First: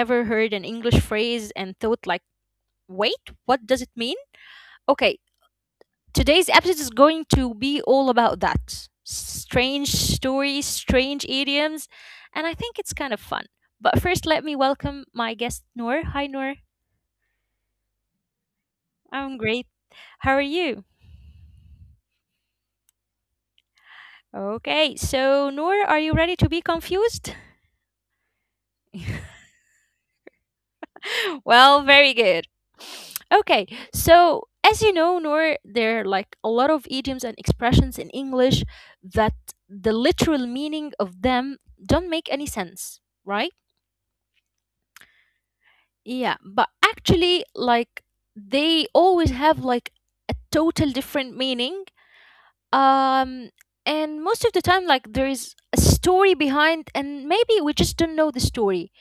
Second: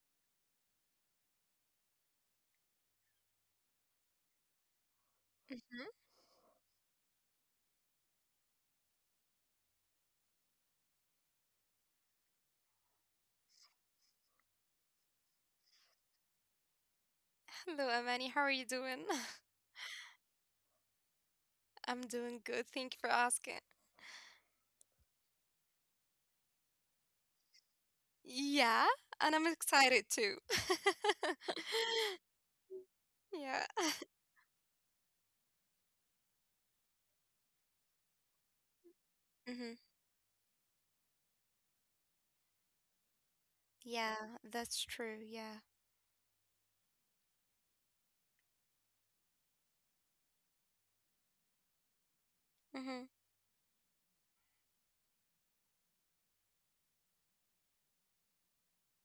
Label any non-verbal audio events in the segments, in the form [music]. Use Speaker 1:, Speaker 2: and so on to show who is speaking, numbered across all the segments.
Speaker 1: ever heard an English phrase and thought, like, wait, what does it mean? Okay,
Speaker 2: Mhm.
Speaker 1: today's episode is going to be all about that strange stories, strange idioms, and I think it's kind of fun. But first, let me welcome my guest, Noor. Hi, Noor.
Speaker 2: Hello, Amani. How are you doing? [laughs]
Speaker 1: I'm great. How are you?
Speaker 2: I'm doing good. Thank you for asking.
Speaker 1: Okay, so, Noor, are you ready to be confused?
Speaker 2: Yeah,
Speaker 1: [laughs]
Speaker 2: and I'm excited too. [laughs]
Speaker 1: Well, very good. Okay,
Speaker 2: Yeah.
Speaker 1: so as you know, Noor, there are like a lot of idioms and expressions in English that
Speaker 2: Hmm.
Speaker 1: the literal meaning of them don't make any sense, right?
Speaker 2: Yeah, that's true. Yeah.
Speaker 1: Yeah, but actually, like they always have like a total different meaning.
Speaker 2: Hmm.
Speaker 1: Um, and most of the time, like there is a story behind, and maybe we just don't know the story.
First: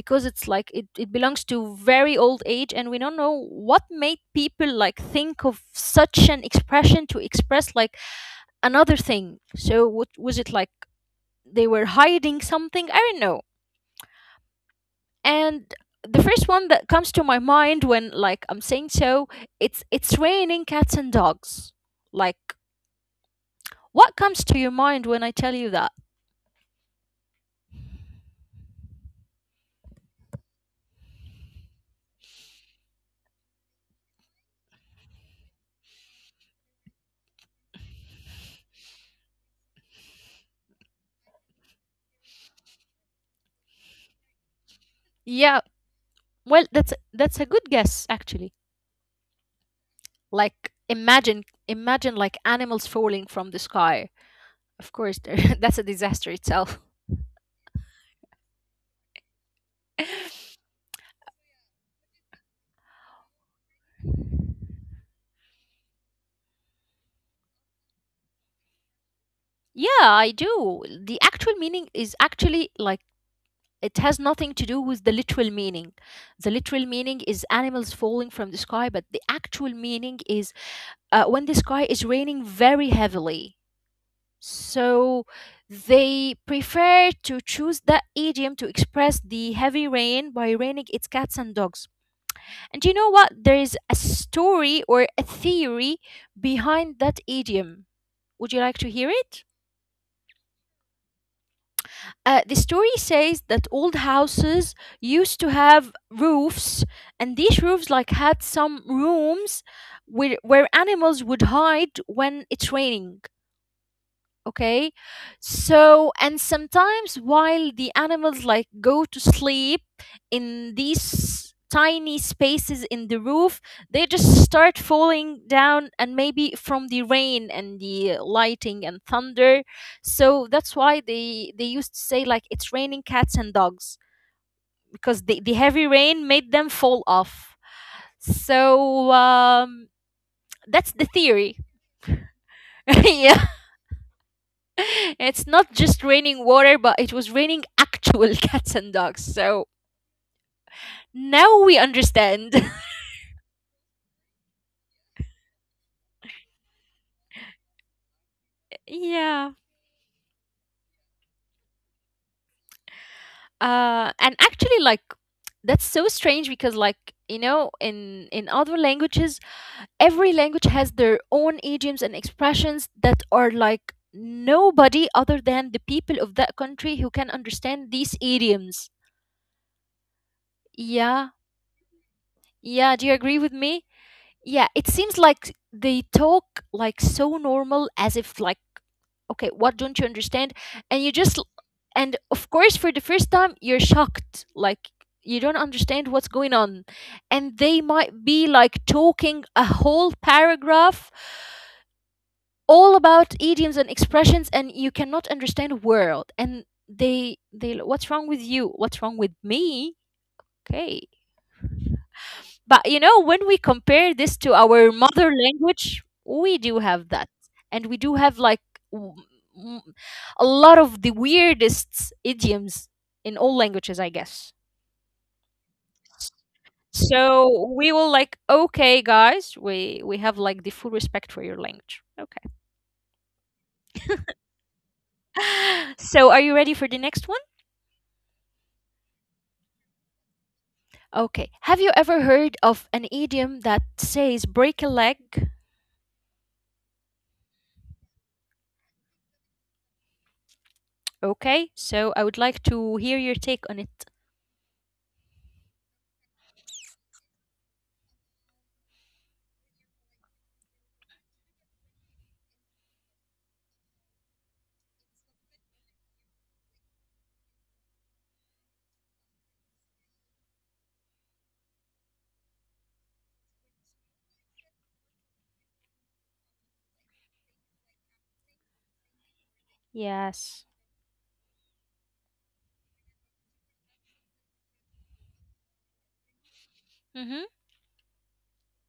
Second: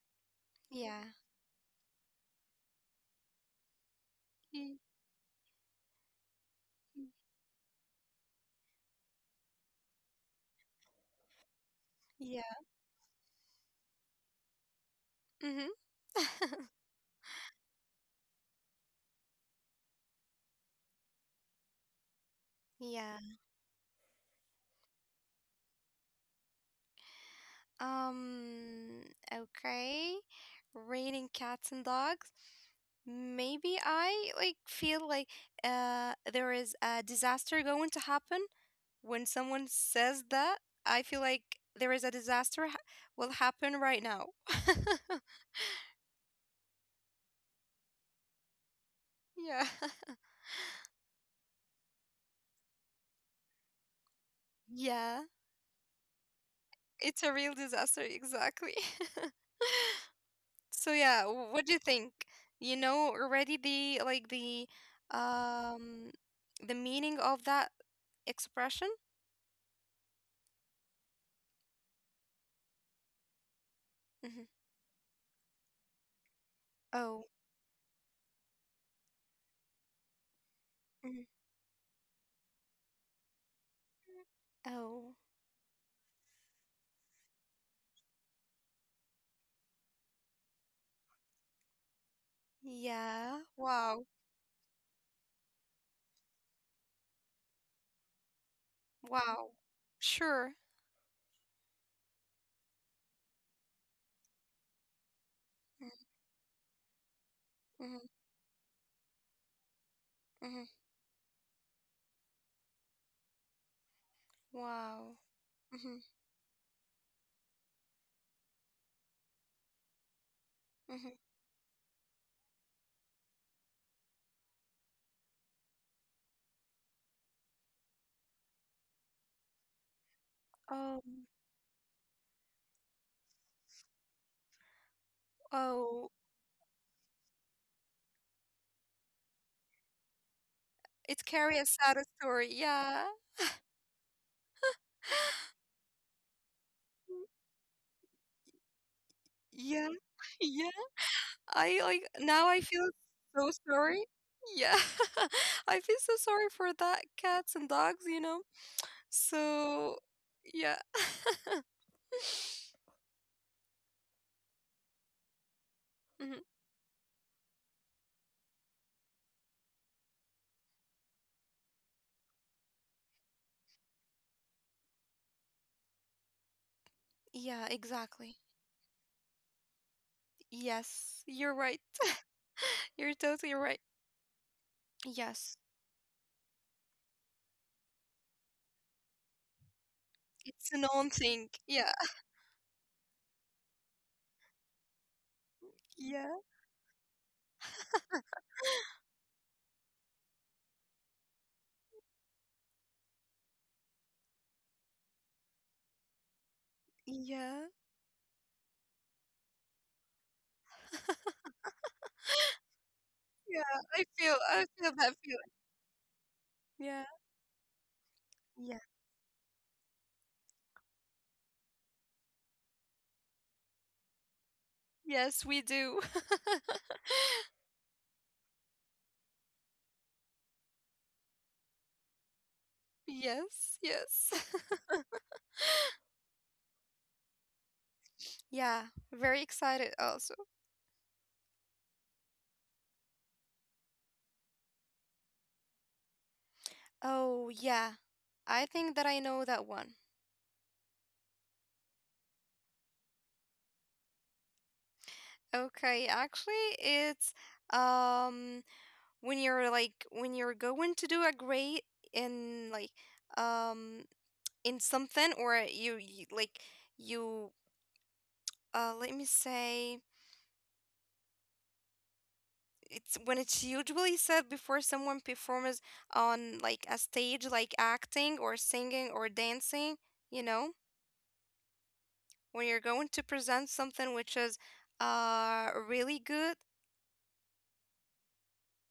Speaker 1: Because it's like it,
Speaker 2: Yeah.
Speaker 1: it belongs to very old age, and we don't know what made people
Speaker 2: Mhm.
Speaker 1: like think of such an expression to express like another thing. So what was it like? They were
Speaker 2: Yeah.
Speaker 1: hiding something, I don't know.
Speaker 2: Hmm.
Speaker 1: And the first one that comes to my mind when like I'm saying, so it's raining cats and dogs, like,
Speaker 2: Yeah.
Speaker 1: what comes to your mind when I tell you that?
Speaker 2: Um, okay. Rating cats and dogs. Maybe I like feel like there is a disaster going to happen when someone says that. I feel like there is a disaster ha will happen right now. [laughs]
Speaker 1: Yeah, well, that's a good guess, actually.
Speaker 2: Yeah. [laughs]
Speaker 1: Like, imagine, like, animals falling from the sky. Of course,
Speaker 2: Yeah.
Speaker 1: [laughs] that's a disaster itself.
Speaker 2: It's a real disaster, exactly. [laughs] So yeah, what do you think? You know already the um the meaning of that expression?
Speaker 1: Yeah, I do. The actual meaning is actually like it has
Speaker 2: Mhm.
Speaker 1: nothing to do with the literal meaning. The literal meaning
Speaker 2: Oh,
Speaker 1: is animals falling from the sky, but the actual meaning is
Speaker 2: mhm.
Speaker 1: when the sky is raining very heavily.
Speaker 2: Oh,
Speaker 1: So they prefer to choose that idiom to express the heavy rain by raining its cats and dogs. And you know what?
Speaker 2: yeah.
Speaker 1: There is a
Speaker 2: Wow,
Speaker 1: story or a theory behind that idiom. Would you like to hear it?
Speaker 2: wow. Sure.
Speaker 1: The story says that old houses used to have roofs, and these roofs
Speaker 2: Mm-hmm.
Speaker 1: like had some rooms where
Speaker 2: Mm-hmm.
Speaker 1: animals would hide when it's raining. Okay,
Speaker 2: Wow. Mm-hmm.
Speaker 1: so, and sometimes while the animals like go to sleep in
Speaker 2: Mm-hmm.
Speaker 1: these tiny spaces in the roof, they just start falling down, and maybe from the rain and the lighting and thunder. So that's why
Speaker 2: Oh,
Speaker 1: they used to say, like, it's raining cats and dogs, because the heavy
Speaker 2: oh.
Speaker 1: rain made them fall off. So that's the
Speaker 2: It
Speaker 1: theory.
Speaker 2: carry a sad story.
Speaker 1: [laughs]
Speaker 2: Yeah,
Speaker 1: Yeah, [laughs] it's not just raining water, but it was raining actual [laughs] cats and dogs. So
Speaker 2: yeah, [laughs] yeah.
Speaker 1: now we
Speaker 2: I, like Now
Speaker 1: understand.
Speaker 2: I feel
Speaker 1: [laughs]
Speaker 2: so sorry. Yeah, [laughs] I feel so sorry for that cats and dogs. You know.
Speaker 1: Yeah.
Speaker 2: So, yeah. [laughs]
Speaker 1: And actually, like, that's so
Speaker 2: Mhm.
Speaker 1: strange because, like, you know, in other languages, every language has their own idioms and expressions that are like nobody other than the people of that country
Speaker 2: Yeah,
Speaker 1: who can
Speaker 2: exactly.
Speaker 1: understand these idioms.
Speaker 2: Yes, you're
Speaker 1: Yeah.
Speaker 2: right. You're
Speaker 1: Yeah. Do you
Speaker 2: totally
Speaker 1: agree
Speaker 2: right.
Speaker 1: with me? Yeah. It seems
Speaker 2: Yes.
Speaker 1: like they talk like so normal as if like, okay, what don't you understand?
Speaker 2: It's an own
Speaker 1: And you
Speaker 2: thing.
Speaker 1: just,
Speaker 2: Yeah.
Speaker 1: and of course, for the first time, you're shocked, like, you don't understand what's
Speaker 2: Yeah.
Speaker 1: going on, and they might be like talking a whole paragraph all about idioms and expressions, and you cannot understand a word, and they
Speaker 2: Yeah.
Speaker 1: they what's wrong with you, what's wrong with me? Okay, but you know, when we
Speaker 2: Yeah.
Speaker 1: compare this to
Speaker 2: I feel
Speaker 1: our
Speaker 2: that
Speaker 1: mother
Speaker 2: feeling.
Speaker 1: language, we do
Speaker 2: Yeah.
Speaker 1: have that. And we do have like
Speaker 2: Yeah.
Speaker 1: w- m- a lot of the weirdest idioms in all languages, I guess.
Speaker 2: Yes, we do. [laughs]
Speaker 1: So we will like, okay, guys, we have like the full respect for your language. Okay.
Speaker 2: Yes. Yes.
Speaker 1: [laughs] So are you ready for the next one?
Speaker 2: [laughs] Yeah. Very excited also.
Speaker 1: Okay. Have you ever heard of an idiom that says break a leg?
Speaker 2: Oh, yeah. I think that I know that one.
Speaker 1: Okay. So I would like to hear your take on it.
Speaker 2: Okay, actually it's um when you're like when you're going to do a grade in like um in something or you like you let me say it's when it's usually said before someone performs on like a stage like acting or singing or dancing. You
Speaker 1: Yes.
Speaker 2: know, when you're going to present something which is really good.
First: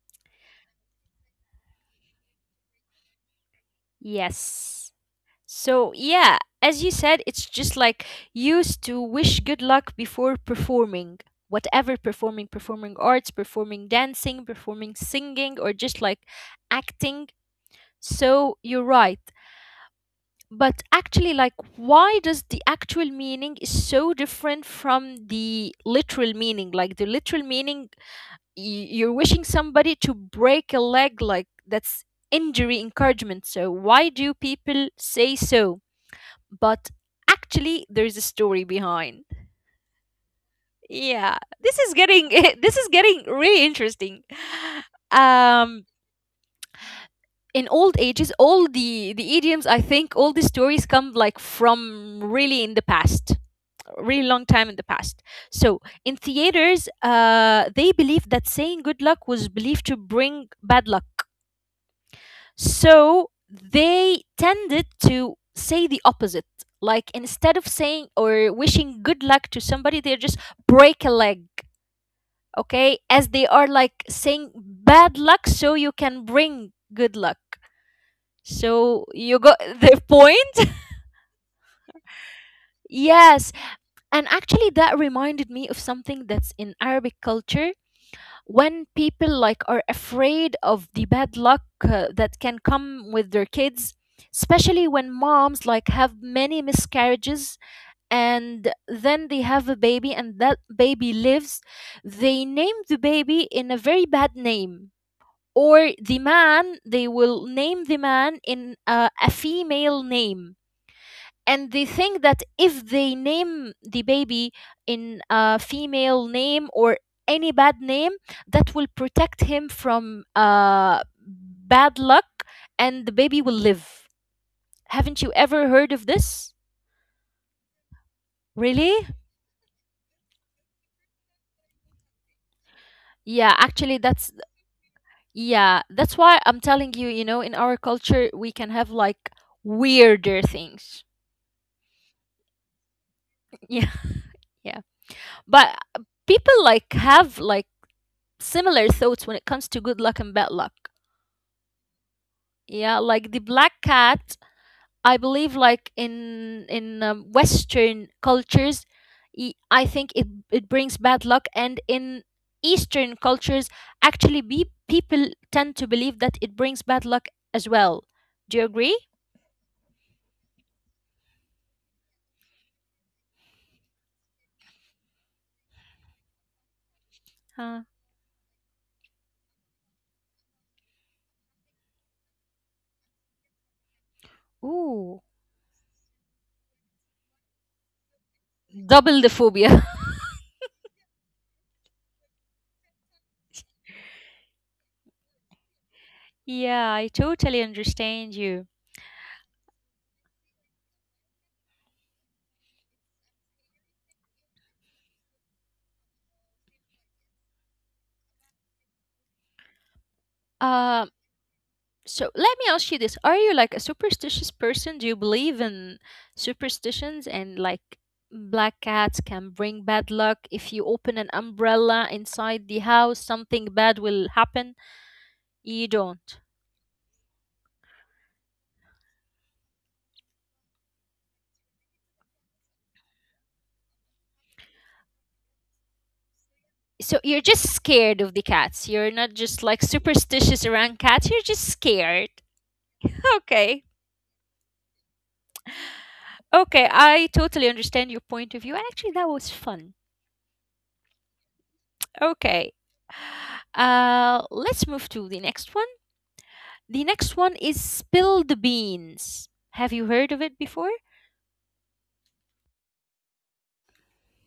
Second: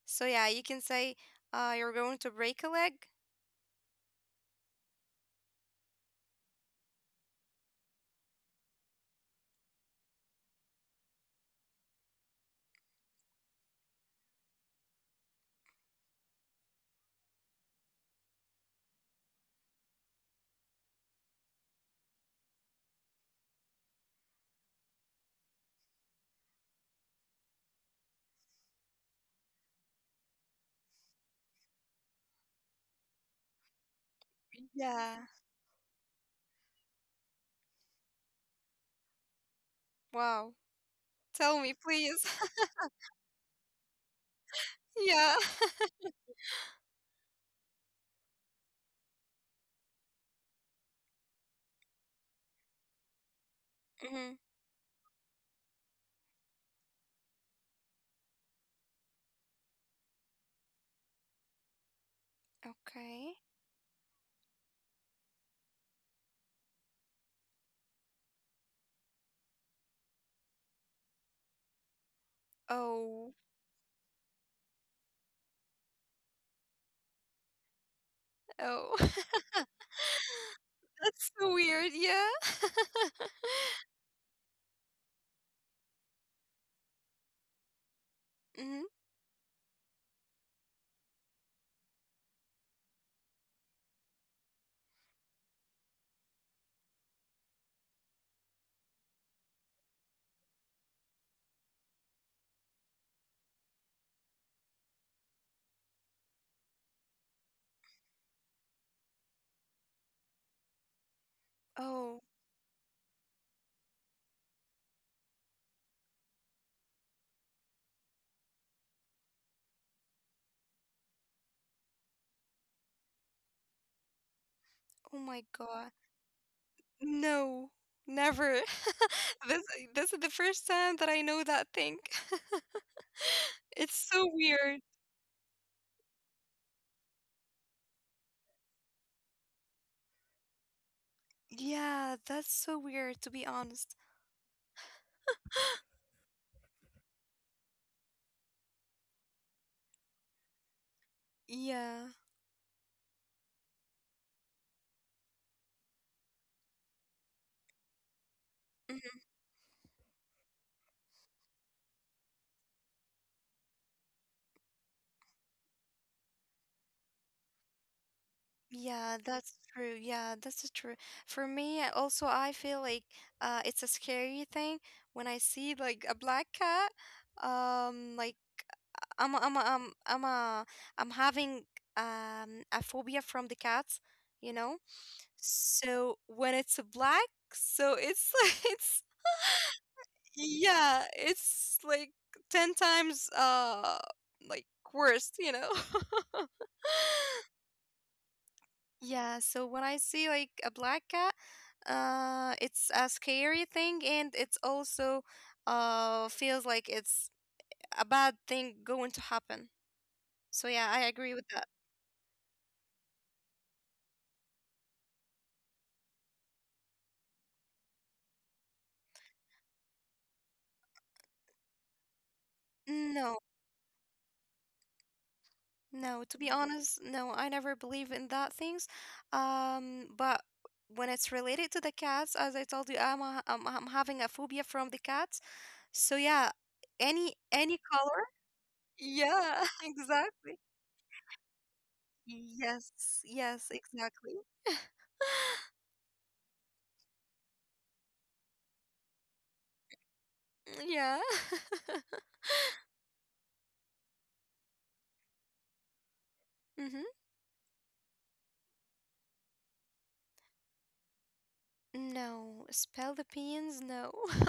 Speaker 2: So yeah, you can say you're going to break a leg.
Speaker 1: Yes. So, yeah, as you said, it's just like used to wish good luck before performing, whatever, performing performing arts, performing dancing, performing singing, or just like acting. So, you're right. But actually, like, why does the actual meaning is so different from the literal meaning? Like, the literal meaning, you're wishing somebody to break a leg, like, that's injury encouragement. So, why do people
Speaker 2: Yeah.
Speaker 1: say so? But actually, there is a story behind.
Speaker 2: Wow.
Speaker 1: Yeah,
Speaker 2: Tell me
Speaker 1: this is
Speaker 2: please.
Speaker 1: getting [laughs] this is getting really interesting.
Speaker 2: [laughs] Yeah.
Speaker 1: um in old ages, all the idioms, I think all the stories come like from really in the past,
Speaker 2: [laughs]
Speaker 1: really
Speaker 2: Hmm.
Speaker 1: long time in the past. So in theaters, they believed that saying good luck was believed to bring bad luck. So
Speaker 2: Okay.
Speaker 1: they tended to say the opposite. Like, instead of saying or wishing good luck to somebody, they just break a leg, okay? As
Speaker 2: Oh.
Speaker 1: they are like saying bad luck so you can bring good luck.
Speaker 2: Oh.
Speaker 1: So
Speaker 2: [laughs]
Speaker 1: you got [laughs] the point?
Speaker 2: That's so weird, yeah.
Speaker 1: Yes. And actually, that reminded me of something that's in Arabic culture
Speaker 2: [laughs] Hmm.
Speaker 1: when people like are afraid of the bad luck that can come with their kids, especially when moms like have many miscarriages and then they have a baby and that baby lives, they name the baby in a very bad name, or the man, they will name the man in a female name. And they
Speaker 2: Oh.
Speaker 1: think that if they name the baby in a female name or any bad name, that will protect him from bad luck, and the baby will live.
Speaker 2: Oh
Speaker 1: Haven't you
Speaker 2: my
Speaker 1: ever
Speaker 2: god.
Speaker 1: heard of this?
Speaker 2: No, never.
Speaker 1: Really?
Speaker 2: [laughs] This this is the first time that I know that thing. [laughs]
Speaker 1: Yeah, actually
Speaker 2: It's so
Speaker 1: that's,
Speaker 2: weird.
Speaker 1: yeah, that's why I'm telling you, you know, in our culture, we can have like weirder things.
Speaker 2: Yeah, that's so weird to be
Speaker 1: [laughs] Yeah,
Speaker 2: honest.
Speaker 1: yeah. But people like have like similar thoughts when it comes to good luck and bad luck.
Speaker 2: Yeah.
Speaker 1: Yeah, like the black cat, I believe like in Western cultures,
Speaker 2: Mhm.
Speaker 1: I think it brings bad luck, and in Eastern cultures, actually, people tend to believe that it brings bad luck as well. Do you agree?
Speaker 2: Yeah, that's true. Yeah, that's true. For me, I feel like it's a scary thing when I see like a black cat.
Speaker 1: Huh.
Speaker 2: Like I'm, a- I'm, a- I'm, I'm, a, I'm having a phobia from the cats, you know.
Speaker 1: Ooh,
Speaker 2: So when it's black, so it's [laughs] like it's
Speaker 1: double the phobia.
Speaker 2: yeah, it's like 10 times like worst, you know.
Speaker 1: [laughs]
Speaker 2: [laughs]
Speaker 1: Yeah, I totally understand you.
Speaker 2: Yeah, so when I see like a black cat, it's a scary thing and it's also feels like it's a bad thing going to happen. So yeah, I
Speaker 1: Um,
Speaker 2: agree with that.
Speaker 1: So let me ask you this. Are you like a superstitious person? Do you believe in superstitions and like black cats can bring bad luck? If you open an umbrella inside the house,
Speaker 2: No.
Speaker 1: something bad will happen? You
Speaker 2: No, to
Speaker 1: don't.
Speaker 2: be honest, no, I never believe in that things. But when it's related to the cats, as I told you, I'm having a phobia from the cats. So yeah,
Speaker 1: So you're just
Speaker 2: any color.
Speaker 1: scared of the cats. You're not
Speaker 2: Yeah,
Speaker 1: just
Speaker 2: [laughs]
Speaker 1: like
Speaker 2: exactly.
Speaker 1: superstitious around cats. You're just scared.
Speaker 2: Yes, yes,
Speaker 1: Okay.
Speaker 2: exactly. [laughs]
Speaker 1: Okay. I totally understand your point of view. And actually, that was fun.
Speaker 2: Yeah. [laughs]
Speaker 1: Okay. Let's move to the next one.
Speaker 2: Mm-hmm.
Speaker 1: The next one is spill the beans. Have you heard of it before?
Speaker 2: No, spell the beans, no. [laughs]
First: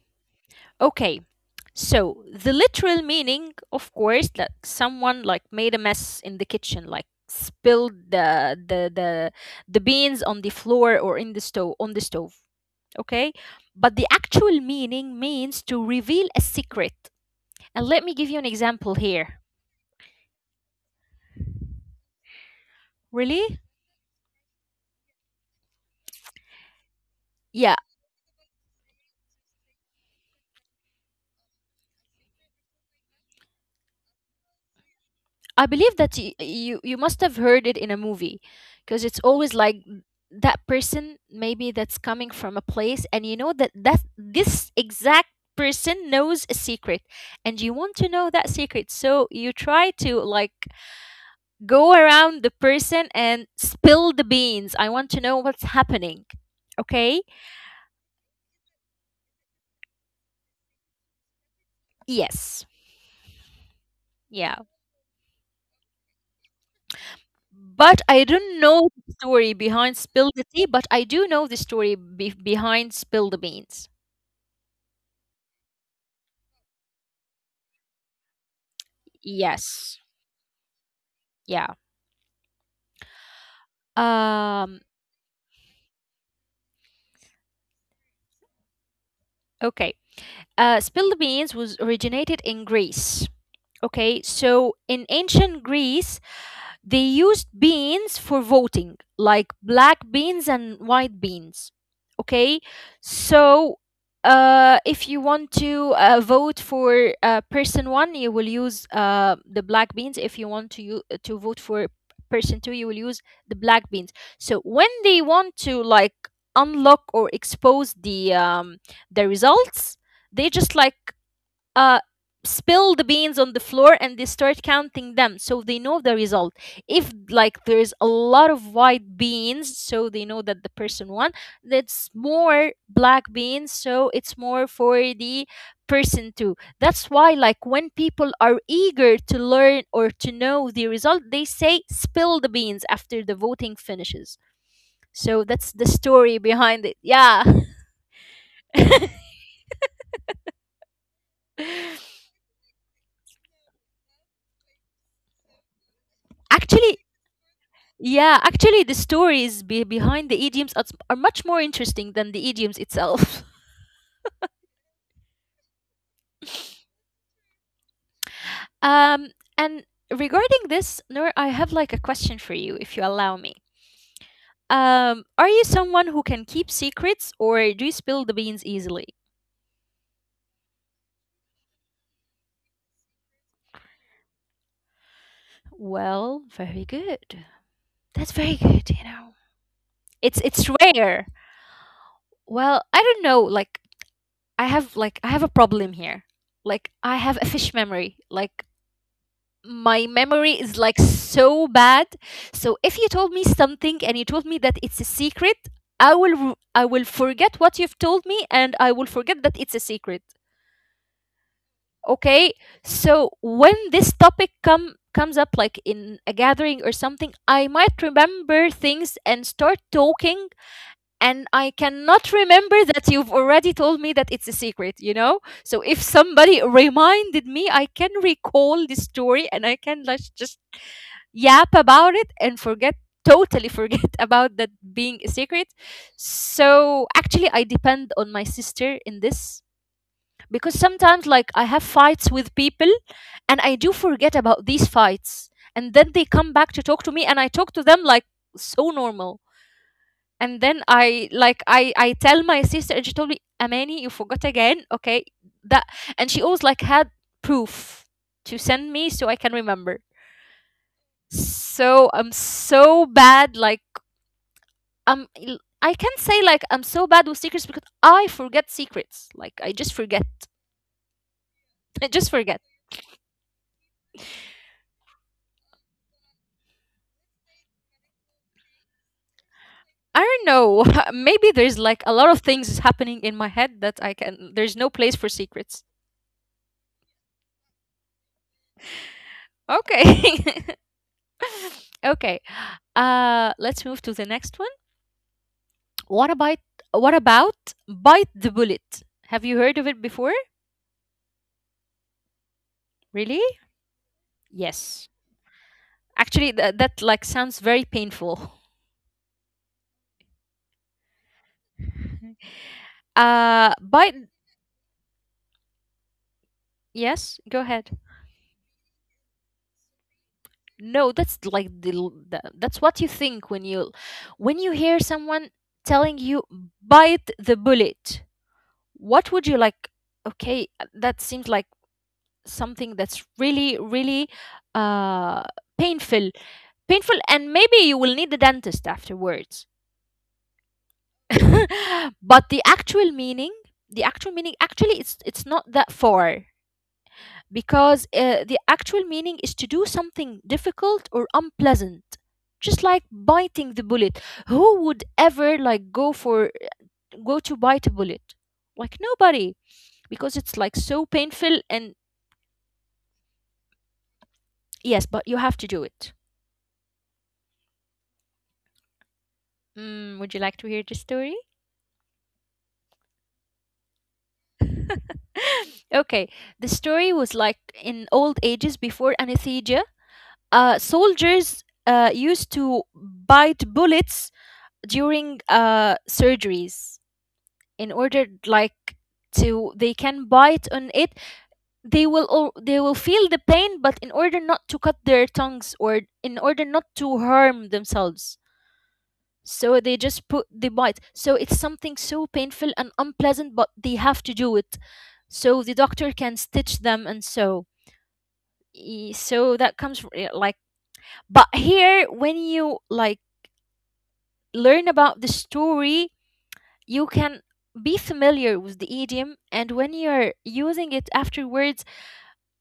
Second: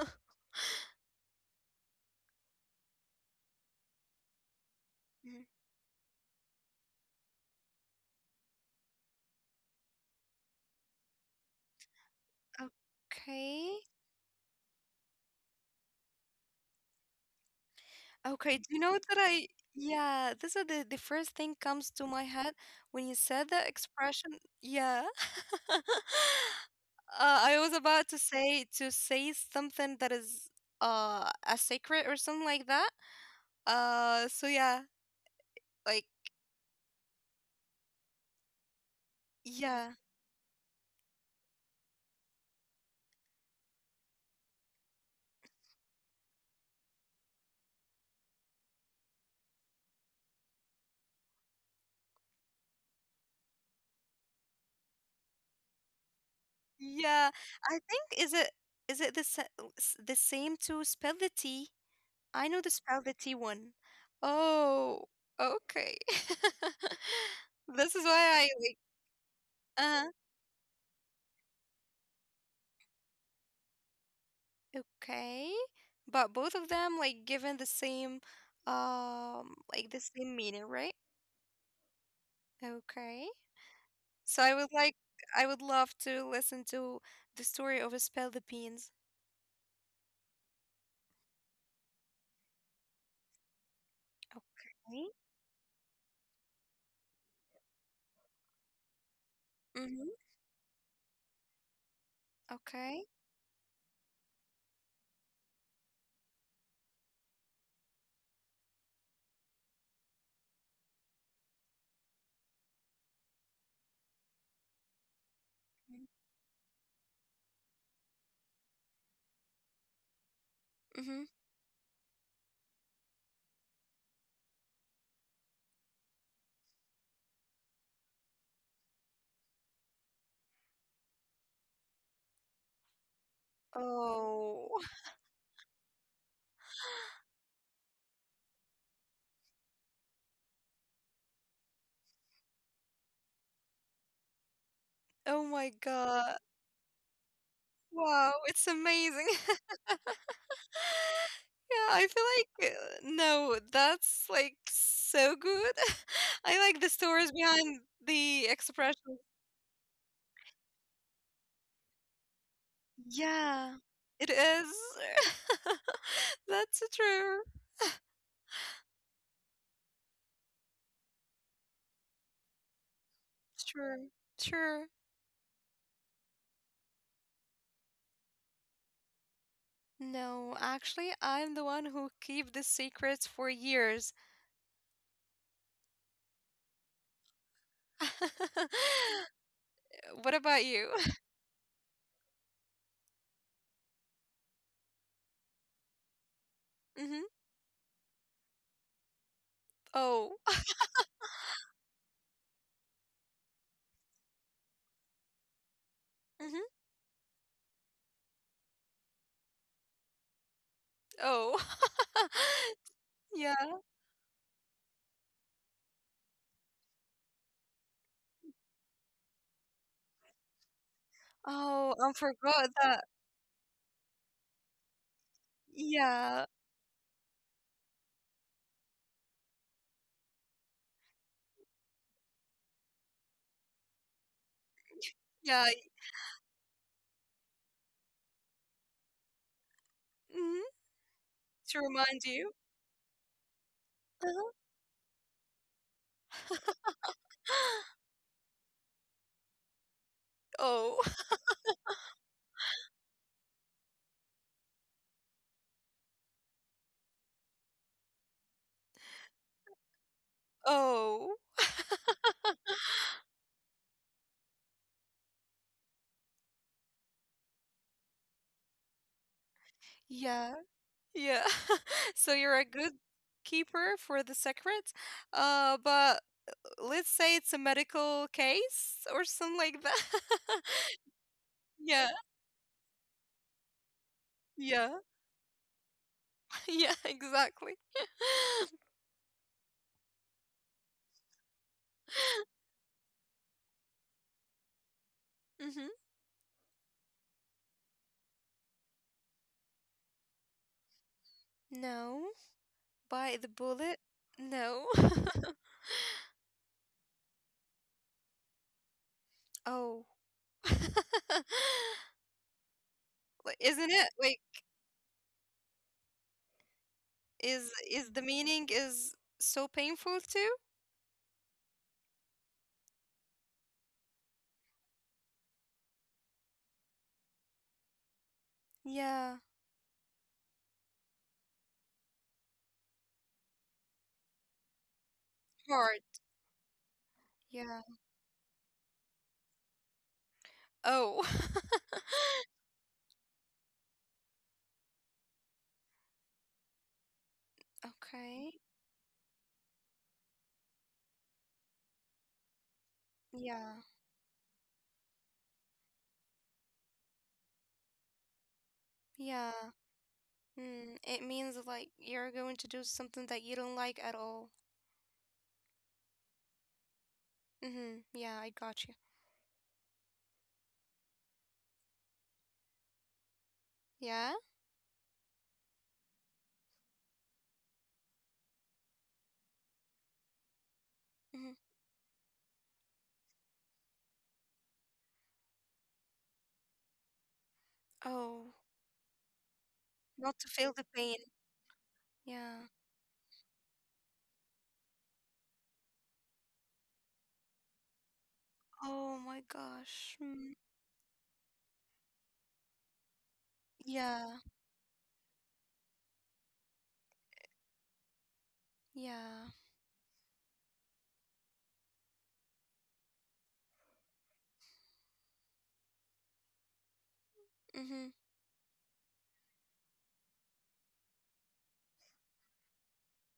Speaker 1: Okay, so the literal meaning, of course, that someone like
Speaker 2: Mm.
Speaker 1: made a mess in the kitchen, like spilled the beans on the floor or in the stove, on the stove. Okay,
Speaker 2: Okay.
Speaker 1: but the actual meaning means to reveal a secret. And let me give you an
Speaker 2: Okay, do you know
Speaker 1: example
Speaker 2: that
Speaker 1: here.
Speaker 2: I yeah, this is the first thing comes to my head when you said
Speaker 1: Really?
Speaker 2: the expression. Yeah. [laughs] I was
Speaker 1: Yeah,
Speaker 2: about to say something that is a secret or something like that. So yeah,
Speaker 1: I believe
Speaker 2: like
Speaker 1: that you, you must have heard it in a movie, because it's always like
Speaker 2: yeah,
Speaker 1: that person maybe that's coming from a place, and you know that this exact person knows a secret, and you want to know that secret, so you try to like go around the person and spill the beans. I want to know what's happening. Okay?
Speaker 2: yeah. I think is it the sa- oh, s- the same to spell the T? I know
Speaker 1: Yes.
Speaker 2: the spell the T one.
Speaker 1: Yeah.
Speaker 2: Oh, okay. [laughs] This is
Speaker 1: But
Speaker 2: why
Speaker 1: I
Speaker 2: I
Speaker 1: don't
Speaker 2: like.
Speaker 1: know the story behind
Speaker 2: Uh-huh.
Speaker 1: Spill the Tea, but I do know the story behind Spill the Beans.
Speaker 2: Okay. But both of them like given the same like the
Speaker 1: Yes.
Speaker 2: same meaning, right?
Speaker 1: Yeah.
Speaker 2: Okay. So
Speaker 1: Um,
Speaker 2: I would love to listen to the story of Spell the Beans.
Speaker 1: okay. Spilled beans was originated in Greece. Okay, so
Speaker 2: Right?
Speaker 1: in ancient Greece, they used beans for voting, like black
Speaker 2: Mm-hmm.
Speaker 1: beans and white beans. Okay,
Speaker 2: Okay.
Speaker 1: so if you want to vote for person one, you will use the black beans. If you want to to vote for person two, you will use the black beans. So when they want to like unlock or expose the results, they just like
Speaker 2: Mm-hmm.
Speaker 1: uh, spill the beans on the floor, and they start counting them so they know the result. If like there's a lot of white beans, so they know that the person won. That's more black beans, so it's
Speaker 2: Oh.
Speaker 1: more for
Speaker 2: [laughs]
Speaker 1: the person too. That's why, like, when people are eager to learn or to know the result, they say spill the beans after the voting finishes.
Speaker 2: Oh
Speaker 1: So
Speaker 2: my
Speaker 1: that's the
Speaker 2: God.
Speaker 1: story behind it. Yeah.
Speaker 2: Wow, it's amazing. [laughs] Yeah, I feel
Speaker 1: [laughs]
Speaker 2: like no, that's like so good. [laughs] I like the
Speaker 1: Actually,
Speaker 2: stories behind
Speaker 1: yeah,
Speaker 2: the
Speaker 1: actually, the
Speaker 2: expressions.
Speaker 1: stories behind the idioms are much more interesting than the idioms itself. [laughs]
Speaker 2: Yeah, it is. [laughs] That's true.
Speaker 1: Um, and regarding this, Noor, I have like a question for you, if you allow me.
Speaker 2: Sure, sure.
Speaker 1: Are you someone who can keep secrets, or do you spill the beans easily?
Speaker 2: No, actually, I'm the one who keep the secrets for years.
Speaker 1: Well, very good. That's very good.
Speaker 2: [laughs]
Speaker 1: You know,
Speaker 2: What
Speaker 1: it's
Speaker 2: about
Speaker 1: it's
Speaker 2: you?
Speaker 1: rare. Well, I don't know. Like I have a problem here. Like,
Speaker 2: [laughs]
Speaker 1: I
Speaker 2: Hmm.
Speaker 1: have a fish memory. Like, my
Speaker 2: Oh.
Speaker 1: memory is like so bad. So if you told me something and you told me that it's a secret, I will
Speaker 2: [laughs] Hmm.
Speaker 1: I will forget what you've told me, and I will forget that it's a secret.
Speaker 2: Oh.
Speaker 1: Okay?
Speaker 2: [laughs]
Speaker 1: So
Speaker 2: Yeah.
Speaker 1: when this topic comes up like in a gathering or something, I might remember things and start talking, and I
Speaker 2: Oh, I
Speaker 1: cannot
Speaker 2: forgot
Speaker 1: remember
Speaker 2: that.
Speaker 1: that you've already told me that it's a secret, you know? So if
Speaker 2: Yeah.
Speaker 1: somebody reminded me, I can recall the story and I can like just yap about it and forget totally forget [laughs] about that being a
Speaker 2: Yeah.
Speaker 1: secret. So actually I depend on my sister in this,
Speaker 2: Hmm.
Speaker 1: because sometimes like I
Speaker 2: To
Speaker 1: have
Speaker 2: remind
Speaker 1: fights
Speaker 2: you.
Speaker 1: with people and I do forget
Speaker 2: Uh-huh.
Speaker 1: about these fights, and then they come back to talk to me and I talk to them
Speaker 2: [gasps]
Speaker 1: like so normal. And then
Speaker 2: Oh. [laughs]
Speaker 1: I like I tell my sister and she told me, Amani, you forgot again. Okay, that. And she always like had proof to send me so I can remember.
Speaker 2: Oh.
Speaker 1: So I'm so bad. Like I can say like I'm so bad with secrets because I forget secrets. Like I just forget.
Speaker 2: Yeah. Yeah. [laughs]
Speaker 1: [laughs] I just
Speaker 2: So you're
Speaker 1: forget.
Speaker 2: a good keeper for the secret. But let's say it's a medical case or something like that.
Speaker 1: I don't
Speaker 2: [laughs]
Speaker 1: know. [laughs] Maybe there's like
Speaker 2: Yeah,
Speaker 1: a lot of things is happening in my head that I can. There's
Speaker 2: yeah,
Speaker 1: no place for secrets.
Speaker 2: [laughs] yeah, exactly. [laughs]
Speaker 1: Okay. [laughs] Okay. Let's move to the next one.
Speaker 2: Mm-hmm.
Speaker 1: What about what about bite the bullet? Have you heard of it before?
Speaker 2: No. By
Speaker 1: Really?
Speaker 2: the bullet? No.
Speaker 1: Yes.
Speaker 2: [laughs]
Speaker 1: Actually, that like sounds very painful.
Speaker 2: Oh. [laughs]
Speaker 1: [laughs]
Speaker 2: Like,
Speaker 1: Uh,
Speaker 2: isn't it
Speaker 1: but
Speaker 2: like
Speaker 1: yes, go ahead.
Speaker 2: is the meaning is so painful too?
Speaker 1: No, that's like the that's what you think when you hear someone telling you bite the bullet. What
Speaker 2: Yeah.
Speaker 1: would you like? Okay, that seems like something that's really really uh
Speaker 2: Hard.
Speaker 1: painful, painful, and maybe
Speaker 2: Yeah.
Speaker 1: you will need the dentist afterwards.
Speaker 2: Oh.
Speaker 1: [laughs]
Speaker 2: [laughs]
Speaker 1: But the actual meaning, actually, it's not that far, because
Speaker 2: Okay.
Speaker 1: the actual meaning is to do something difficult or unpleasant, just like
Speaker 2: Yeah.
Speaker 1: biting the bullet. Who would ever like go to bite a bullet? Like
Speaker 2: Yeah.
Speaker 1: nobody, because it's like
Speaker 2: Mm,
Speaker 1: so
Speaker 2: it means
Speaker 1: painful.
Speaker 2: like
Speaker 1: And
Speaker 2: you're going to do something that you don't like at all.
Speaker 1: yes, but you have to do it.
Speaker 2: Mm-hmm. Yeah, I got you.
Speaker 1: Mm, would you like to hear the story?
Speaker 2: Yeah?
Speaker 1: [laughs] Okay, the story was like in old ages before anesthesia.
Speaker 2: Mm-hmm.
Speaker 1: Soldiers used to bite bullets during surgeries in order
Speaker 2: Oh,
Speaker 1: like to they
Speaker 2: not
Speaker 1: can
Speaker 2: to feel
Speaker 1: bite
Speaker 2: the
Speaker 1: on
Speaker 2: pain.
Speaker 1: it.
Speaker 2: Yeah.
Speaker 1: They will feel the pain, but in order not to cut their tongues or in order not to harm themselves.
Speaker 2: Oh my
Speaker 1: So they
Speaker 2: gosh.
Speaker 1: just put
Speaker 2: Mm,
Speaker 1: the bite, so it's something so painful and
Speaker 2: yeah.
Speaker 1: unpleasant, but they have to do it so the doctor can stitch them. And so
Speaker 2: Yeah.
Speaker 1: So that comes from, like, but here when you like learn about the story, you
Speaker 2: Mm-hmm.
Speaker 1: can be familiar with the idiom. And when you're using it afterwards,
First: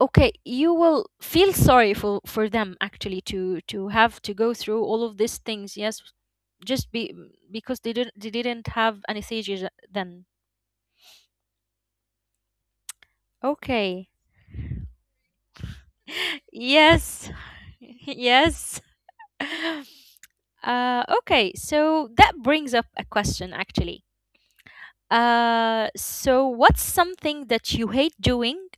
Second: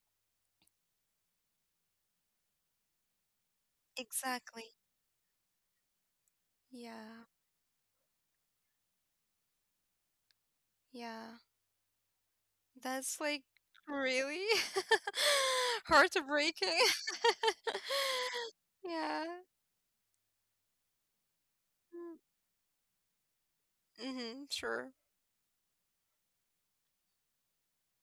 Speaker 1: okay, you will feel sorry for them, actually, to have to go
Speaker 2: Exactly.
Speaker 1: through all of these things. Yes, just be
Speaker 2: Yeah.
Speaker 1: because they didn't have anesthesia then.
Speaker 2: Yeah. That's like
Speaker 1: Okay.
Speaker 2: really [laughs]
Speaker 1: [laughs] Yes.
Speaker 2: heartbreaking. [laughs]
Speaker 1: [laughs] Yes. [laughs]
Speaker 2: Yeah.
Speaker 1: Okay, so that brings up a question, actually.
Speaker 2: Mm-hmm. Sure.
Speaker 1: So what's something that you hate doing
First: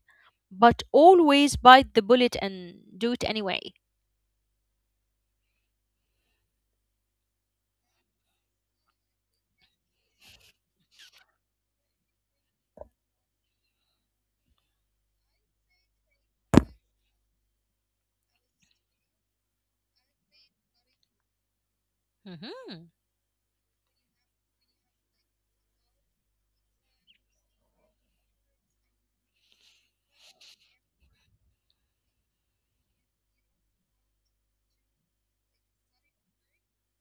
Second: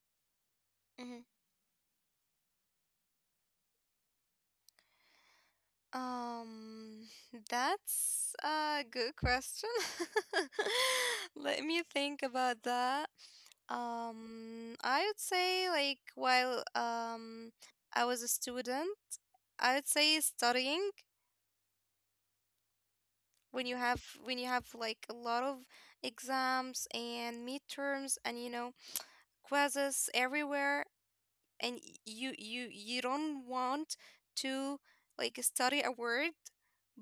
Speaker 1: but
Speaker 2: Mm-hmm.
Speaker 1: always bite the bullet and do it anyway?
Speaker 2: Um, [laughs] that's a good question. [laughs] Let me think about that. I would say like while I was a student, I would say studying.
Speaker 1: Hmm.
Speaker 2: When you have like a lot of exams and midterms and you know quizzes everywhere, and you don't want to like study a word,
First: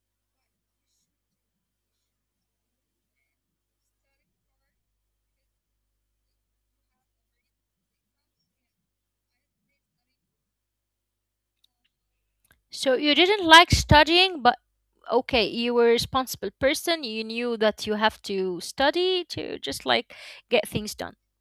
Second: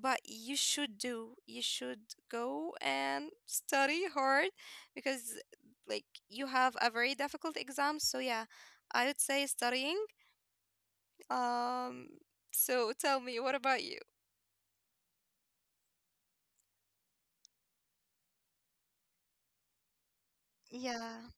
Speaker 2: but you should go and study hard because like you have a very difficult exam. So yeah, I would say studying. Um,
Speaker 1: So
Speaker 2: so
Speaker 1: you
Speaker 2: tell me,
Speaker 1: didn't
Speaker 2: what
Speaker 1: like
Speaker 2: about you?
Speaker 1: studying, but okay, you were a responsible person. You knew that you have to study to just like get things done.
Speaker 2: Yeah.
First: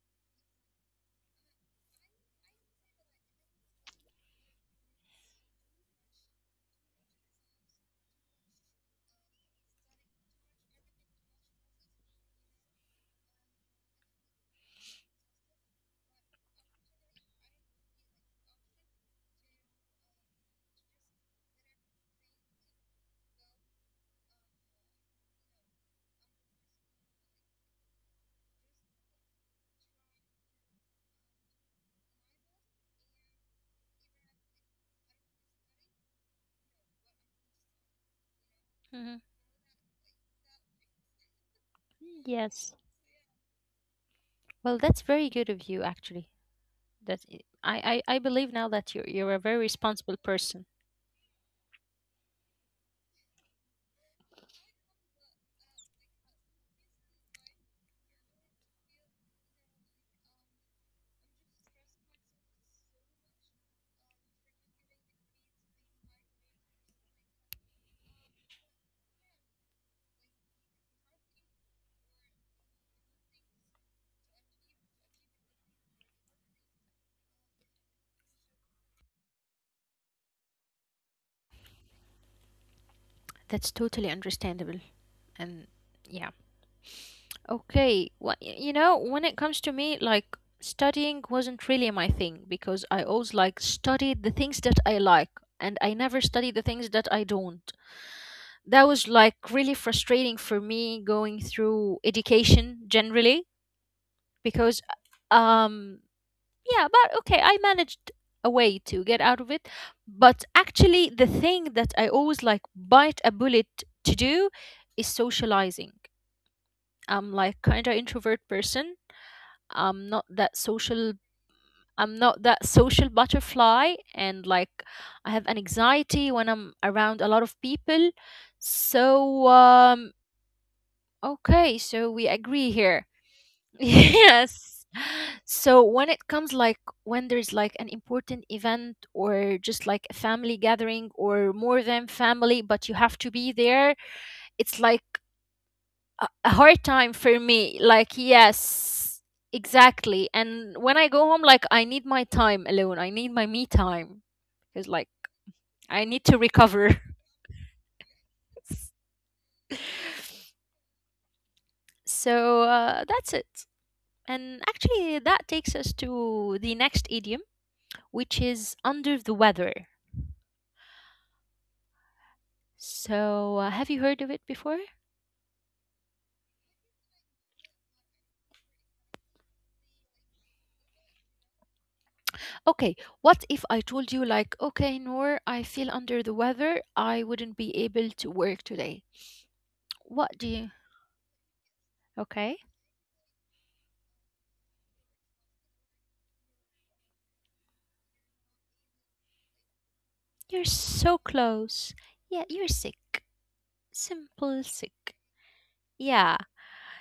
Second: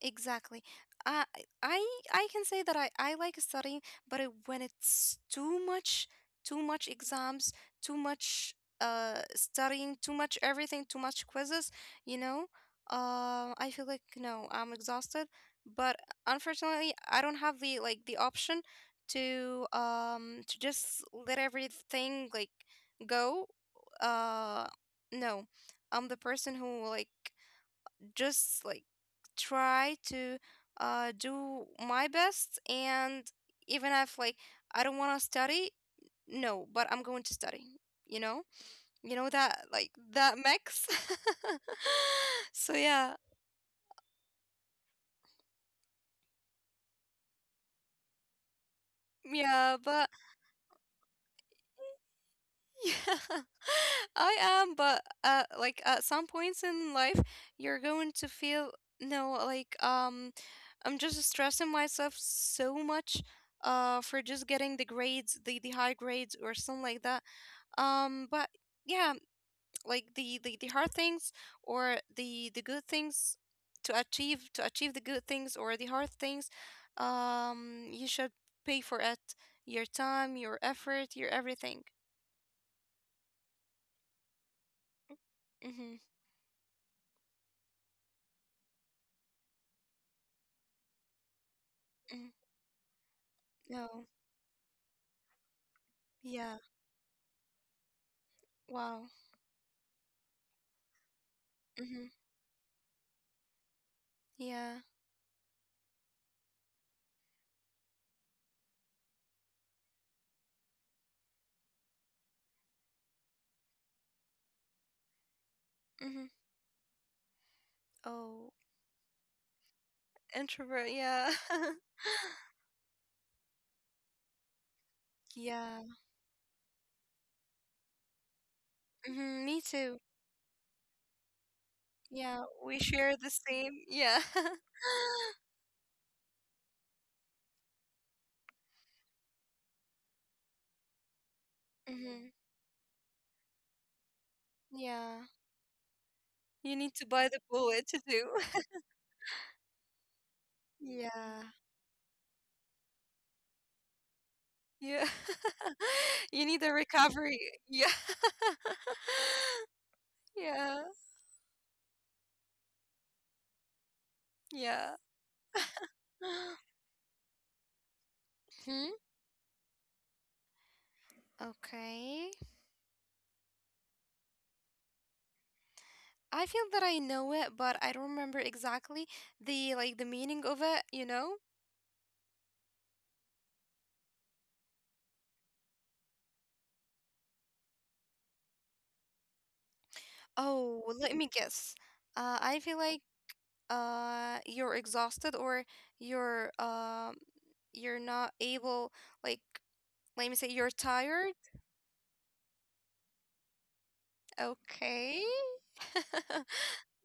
Speaker 2: Exactly. I I I can say that I like studying, but when it's too much exams, too much studying, too much everything, too much quizzes, you know, I feel like no, I'm exhausted. But unfortunately, I don't have the option to just let everything like go. Uh, no, I'm the person who just like try to do my best. And even if like I don't want to study, no, but I'm going to study, you know. You
Speaker 1: Hmm.
Speaker 2: know that like that mix. [laughs] So
Speaker 1: Yes.
Speaker 2: yeah.
Speaker 1: Well, that's very good of you, actually. That I believe now that you're a very
Speaker 2: Yeah, but
Speaker 1: responsible person.
Speaker 2: yeah, [laughs] I am, but like at some points in life, you're going to feel no, like I'm just stressing myself so much for just getting the grades, the high grades or something like that. But yeah, like the hard things or the good things to achieve the good things or the hard things, you should pay for it, your time, your effort, your everything.
Speaker 1: That's totally understandable. And
Speaker 2: Mm-hmm.
Speaker 1: yeah. Okay, well, you know, when it comes to me, like studying wasn't really my
Speaker 2: Mm-hmm.
Speaker 1: thing, because I always like
Speaker 2: Oh,
Speaker 1: studied the things that I like, and I never
Speaker 2: yeah.
Speaker 1: studied the things that I don't. That
Speaker 2: Wow.
Speaker 1: was like really frustrating for me, going through
Speaker 2: Mhm.
Speaker 1: education generally,
Speaker 2: Yeah.
Speaker 1: because um yeah. But okay, I managed a way to get out of it. But actually, the thing that I always like bite a bullet to do is
Speaker 2: Mhm.
Speaker 1: socializing. I'm like
Speaker 2: Oh,
Speaker 1: kind of introvert person. I'm not
Speaker 2: introvert.
Speaker 1: that
Speaker 2: Yeah.
Speaker 1: social.
Speaker 2: [laughs]
Speaker 1: I'm not that social butterfly. And like I
Speaker 2: Yeah.
Speaker 1: have an anxiety when I'm around a lot of people.
Speaker 2: Mhm. Me
Speaker 1: So
Speaker 2: too.
Speaker 1: okay, so we
Speaker 2: Yeah. We
Speaker 1: agree
Speaker 2: share
Speaker 1: here.
Speaker 2: the same.
Speaker 1: [laughs]
Speaker 2: Yeah. [laughs]
Speaker 1: Yes. So when it comes like when there's like an important event or just like a family gathering or more than
Speaker 2: Mhm.
Speaker 1: family but you have to be there, it's like
Speaker 2: Yeah.
Speaker 1: a
Speaker 2: You
Speaker 1: hard
Speaker 2: need to
Speaker 1: time
Speaker 2: buy the
Speaker 1: for me.
Speaker 2: bullet to
Speaker 1: Like,
Speaker 2: do. [laughs]
Speaker 1: yes, exactly. And when I go
Speaker 2: Yeah.
Speaker 1: home, like, I need my time alone. I need my me time because,
Speaker 2: Yeah.
Speaker 1: like, I need
Speaker 2: [laughs]
Speaker 1: to
Speaker 2: You need a
Speaker 1: recover.
Speaker 2: recovery. Yeah. [laughs]
Speaker 1: [laughs]
Speaker 2: Yeah.
Speaker 1: So that's it. And
Speaker 2: Yeah.
Speaker 1: actually, that takes us to
Speaker 2: [gasps]
Speaker 1: the next idiom, which is
Speaker 2: Hmm?
Speaker 1: under the weather.
Speaker 2: Okay.
Speaker 1: So, have you heard of it before?
Speaker 2: I feel that I know it, but I don't remember exactly the meaning of it, you know?
Speaker 1: Okay, what if I told you, like, okay, Noor, I feel under the weather. I wouldn't be able to work today. What do you?
Speaker 2: Oh, well, let me guess.
Speaker 1: Okay.
Speaker 2: I feel like you're exhausted or you're um you're not able like let me say
Speaker 1: You're
Speaker 2: you're
Speaker 1: so
Speaker 2: tired.
Speaker 1: close. Yeah, you're sick. Simple sick.
Speaker 2: Okay.
Speaker 1: Yeah.
Speaker 2: [laughs]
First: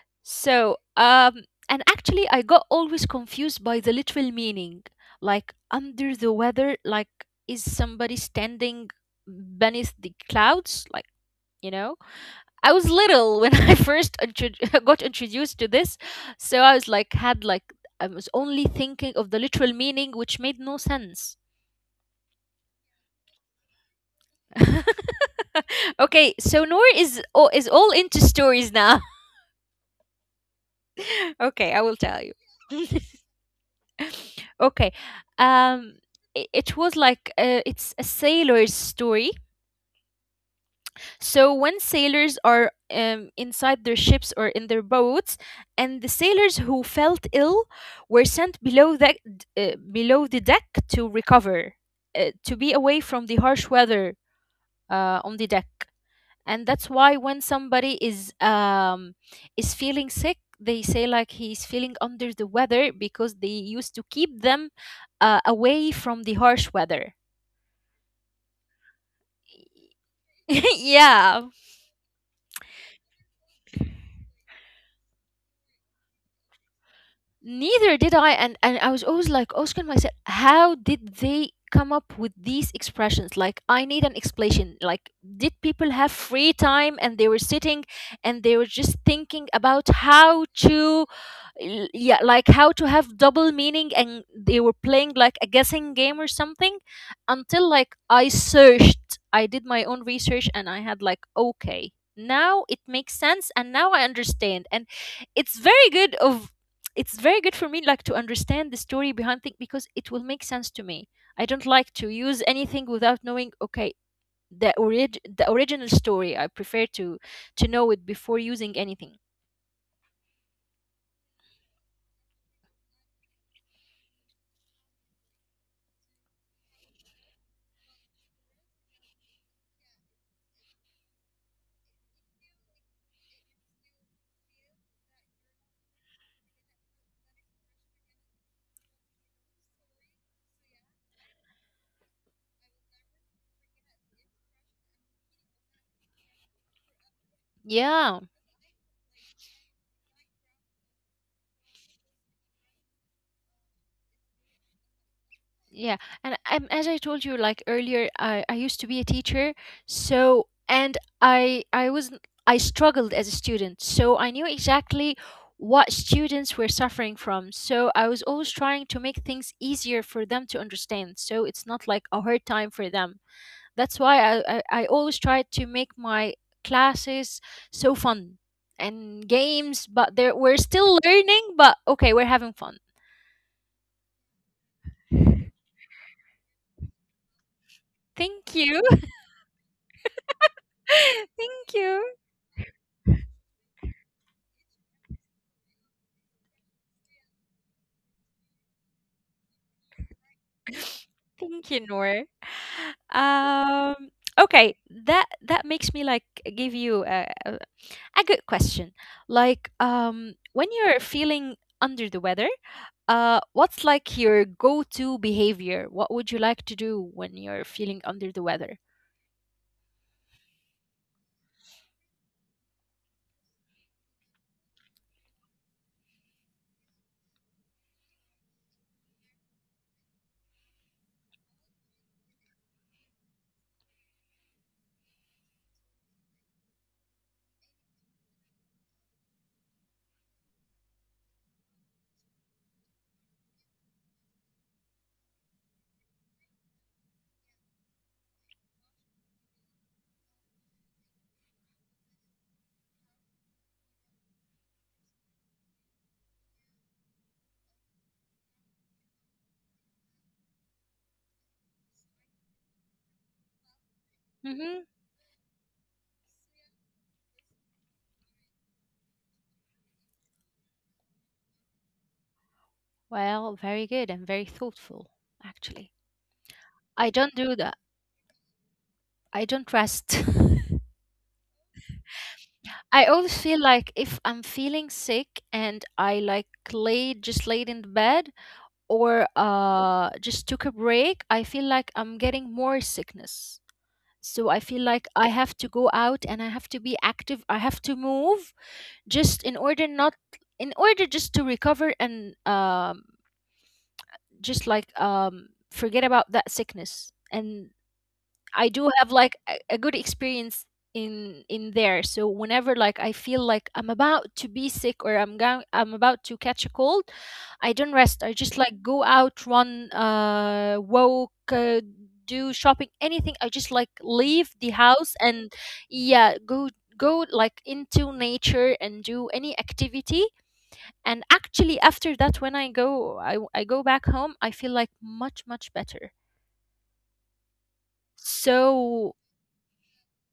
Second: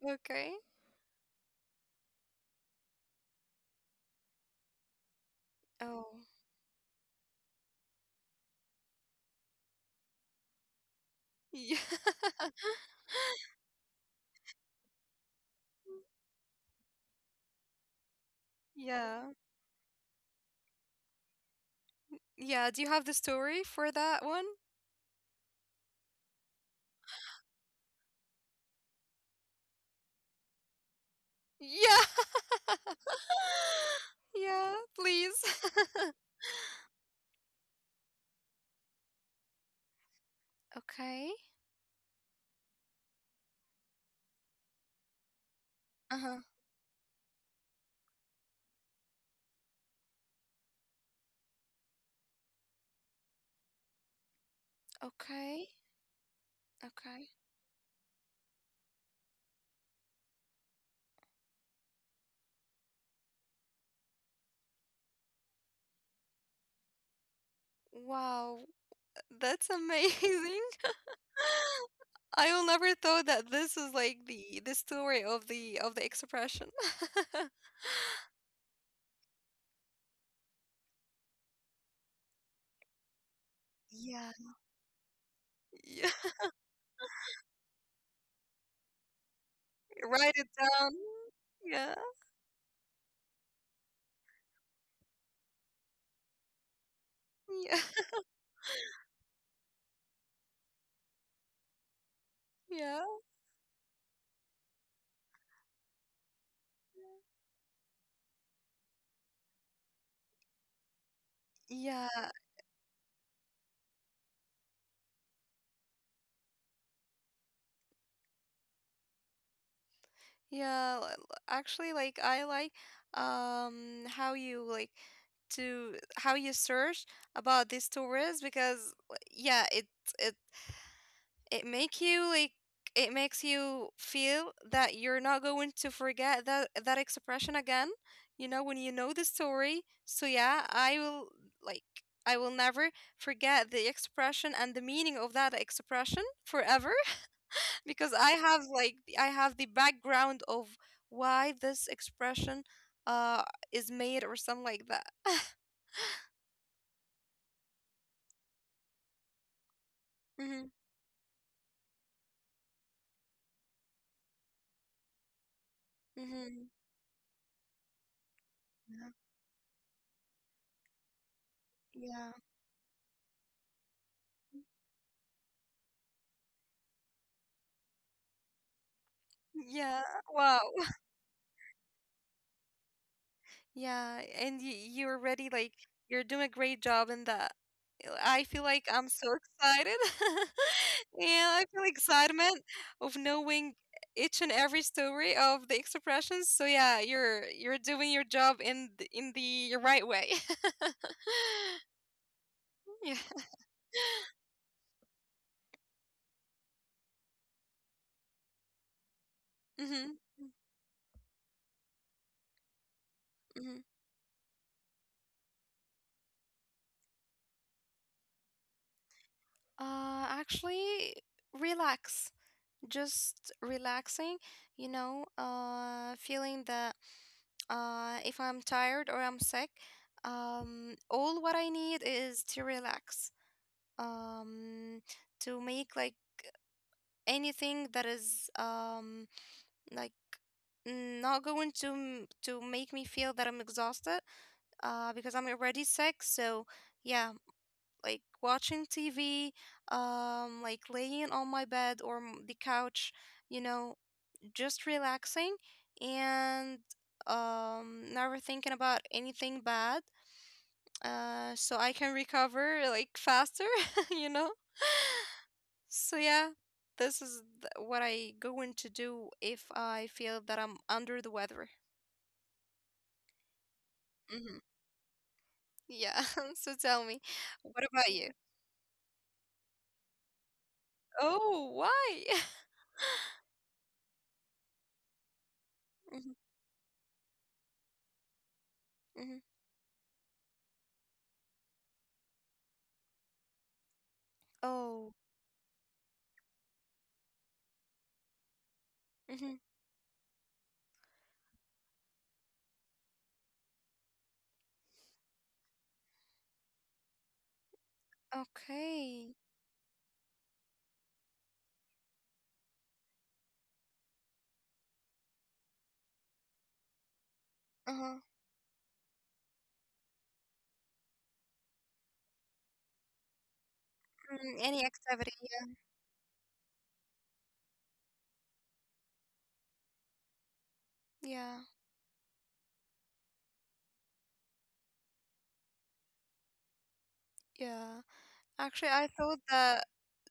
Speaker 2: Okay.
Speaker 1: So, and actually, I got always confused by the literal meaning. Like,
Speaker 2: Oh.
Speaker 1: under the weather, like, is somebody standing beneath the clouds? Like, you
Speaker 2: Yeah.
Speaker 1: know?
Speaker 2: [laughs]
Speaker 1: I was little when [laughs] I first [laughs] got introduced to this. So I was like, I was only thinking of
Speaker 2: Yeah.
Speaker 1: the literal meaning, which made no sense.
Speaker 2: Yeah, do you have the story for that one?
Speaker 1: [laughs] [laughs] Okay, so Noor is is all into stories now. [laughs] Okay, I will tell
Speaker 2: Yeah.
Speaker 1: you.
Speaker 2: [laughs]
Speaker 1: [laughs]
Speaker 2: Yeah,
Speaker 1: Okay,
Speaker 2: please.
Speaker 1: um,
Speaker 2: [laughs]
Speaker 1: it was like it's a sailor's story.
Speaker 2: Okay.
Speaker 1: So when sailors are inside their ships or in their boats, and the
Speaker 2: Uh-huh.
Speaker 1: sailors who felt ill were sent below that below the deck to recover, to be away from the harsh weather on the deck.
Speaker 2: Okay,
Speaker 1: And that's why
Speaker 2: okay.
Speaker 1: when somebody is feeling sick, they say like he's feeling under the weather, because they used to keep them away from the harsh weather.
Speaker 2: Wow, that's amazing.
Speaker 1: [laughs] Yeah.
Speaker 2: [laughs] I will never thought that this is like the story of the expression. [laughs]
Speaker 1: Neither did I, and I was always like asking myself, how did they come up with these expressions? Like, I need an
Speaker 2: Yeah.
Speaker 1: explanation. Like, did people have
Speaker 2: Yeah.
Speaker 1: free time and they were sitting and they were just thinking about
Speaker 2: [laughs]
Speaker 1: how
Speaker 2: Write it down.
Speaker 1: to,
Speaker 2: Yeah.
Speaker 1: yeah, like how to have double meaning, and they were playing like a guessing game or something, until like
Speaker 2: Yeah.
Speaker 1: I searched, I did my own research, and I had like, okay, now it makes
Speaker 2: Yeah.
Speaker 1: sense, and now I understand. And it's very good of it's very good for me like to understand the story behind things, because it will make sense to me. I don't like to
Speaker 2: Yeah.
Speaker 1: use anything without knowing, okay, the original story. I prefer to know it before using anything.
Speaker 2: Yeah. Actually, like I like how you like to how you search about these stories, because like, yeah, it it make you like it makes you feel that you're not going to forget that expression again, you know, when you know the story. So yeah, like I will never forget the expression and the meaning of that expression forever, [laughs] because
Speaker 1: Yeah.
Speaker 2: I have the background of why this expression uh is made or something like that. [laughs]
Speaker 1: Yeah, and as I told you like earlier, I used to be a teacher. So
Speaker 2: Mm-hmm.
Speaker 1: and I was I struggled as a student, so I knew exactly what students were
Speaker 2: Mm-hmm.
Speaker 1: suffering from. So I was always trying to
Speaker 2: Yeah.
Speaker 1: make things easier for them to understand, so it's not like a
Speaker 2: Yeah.
Speaker 1: hard time for them. That's why I always tried to make my classes so fun and games,
Speaker 2: Yeah.
Speaker 1: but there we're
Speaker 2: Wow.
Speaker 1: still learning, but okay, we're having fun.
Speaker 2: Yeah, and you you're already you're doing a great job in that. I
Speaker 1: Thank
Speaker 2: feel
Speaker 1: you.
Speaker 2: like I'm so excited. [laughs]
Speaker 1: [laughs]
Speaker 2: Yeah, I
Speaker 1: Thank
Speaker 2: feel
Speaker 1: you.
Speaker 2: excitement of knowing each and every story of the expressions. So yeah, you're doing your job in in the right way. [laughs]
Speaker 1: [laughs] Thank you, Noor.
Speaker 2: Yeah.
Speaker 1: Um, okay, that makes me like give you a, a good question. Like,
Speaker 2: Mm-hmm.
Speaker 1: when you're feeling under the weather,
Speaker 2: Mm-hmm.
Speaker 1: what's like your go-to behavior? What would you like to do when you're feeling under the weather?
Speaker 2: Actually, relax. Just relaxing, you know, feeling that if I'm tired or I'm sick, all what I need is to relax, um, to make like anything that is like not going to to make me feel that I'm exhausted, because I'm already sick. So yeah, like watching TV, like laying on my bed or the couch, you know, just relaxing and never thinking about anything bad so I can recover like faster, [laughs] you know?
Speaker 1: Mm-hmm.
Speaker 2: [laughs] So yeah, this is what I going to do if I feel that I'm under the weather.
Speaker 1: Well, very good and very
Speaker 2: Hmm.
Speaker 1: thoughtful, actually.
Speaker 2: Yeah. [laughs] So tell
Speaker 1: I
Speaker 2: me,
Speaker 1: don't do that.
Speaker 2: what about you?
Speaker 1: I don't rest.
Speaker 2: Oh, why?
Speaker 1: [laughs] I always feel like if I'm feeling sick and
Speaker 2: [laughs]
Speaker 1: I
Speaker 2: Mhm,
Speaker 1: like lay just laid in the bed, or
Speaker 2: mhm.
Speaker 1: just took a break, I feel like I'm getting more sickness. So I feel like
Speaker 2: Oh.
Speaker 1: I have to go out and I have to be active. I have to move just in
Speaker 2: Mhm.
Speaker 1: order not in order just to recover and just like forget about that sickness. And I do have like
Speaker 2: Okay.
Speaker 1: a, good experience in there. So whenever like I feel like I'm about to be sick or I'm about to catch a cold, I don't
Speaker 2: Uh-huh.
Speaker 1: rest. I just like go out, run, walk, do shopping, anything. I just like leave
Speaker 2: Mm,
Speaker 1: the
Speaker 2: any
Speaker 1: house.
Speaker 2: activity?
Speaker 1: And yeah, go like into nature and do any activity. And
Speaker 2: Yeah.
Speaker 1: actually, after that, when I go back home, I feel like much much better.
Speaker 2: Yeah. Actually, I
Speaker 1: So
Speaker 2: thought that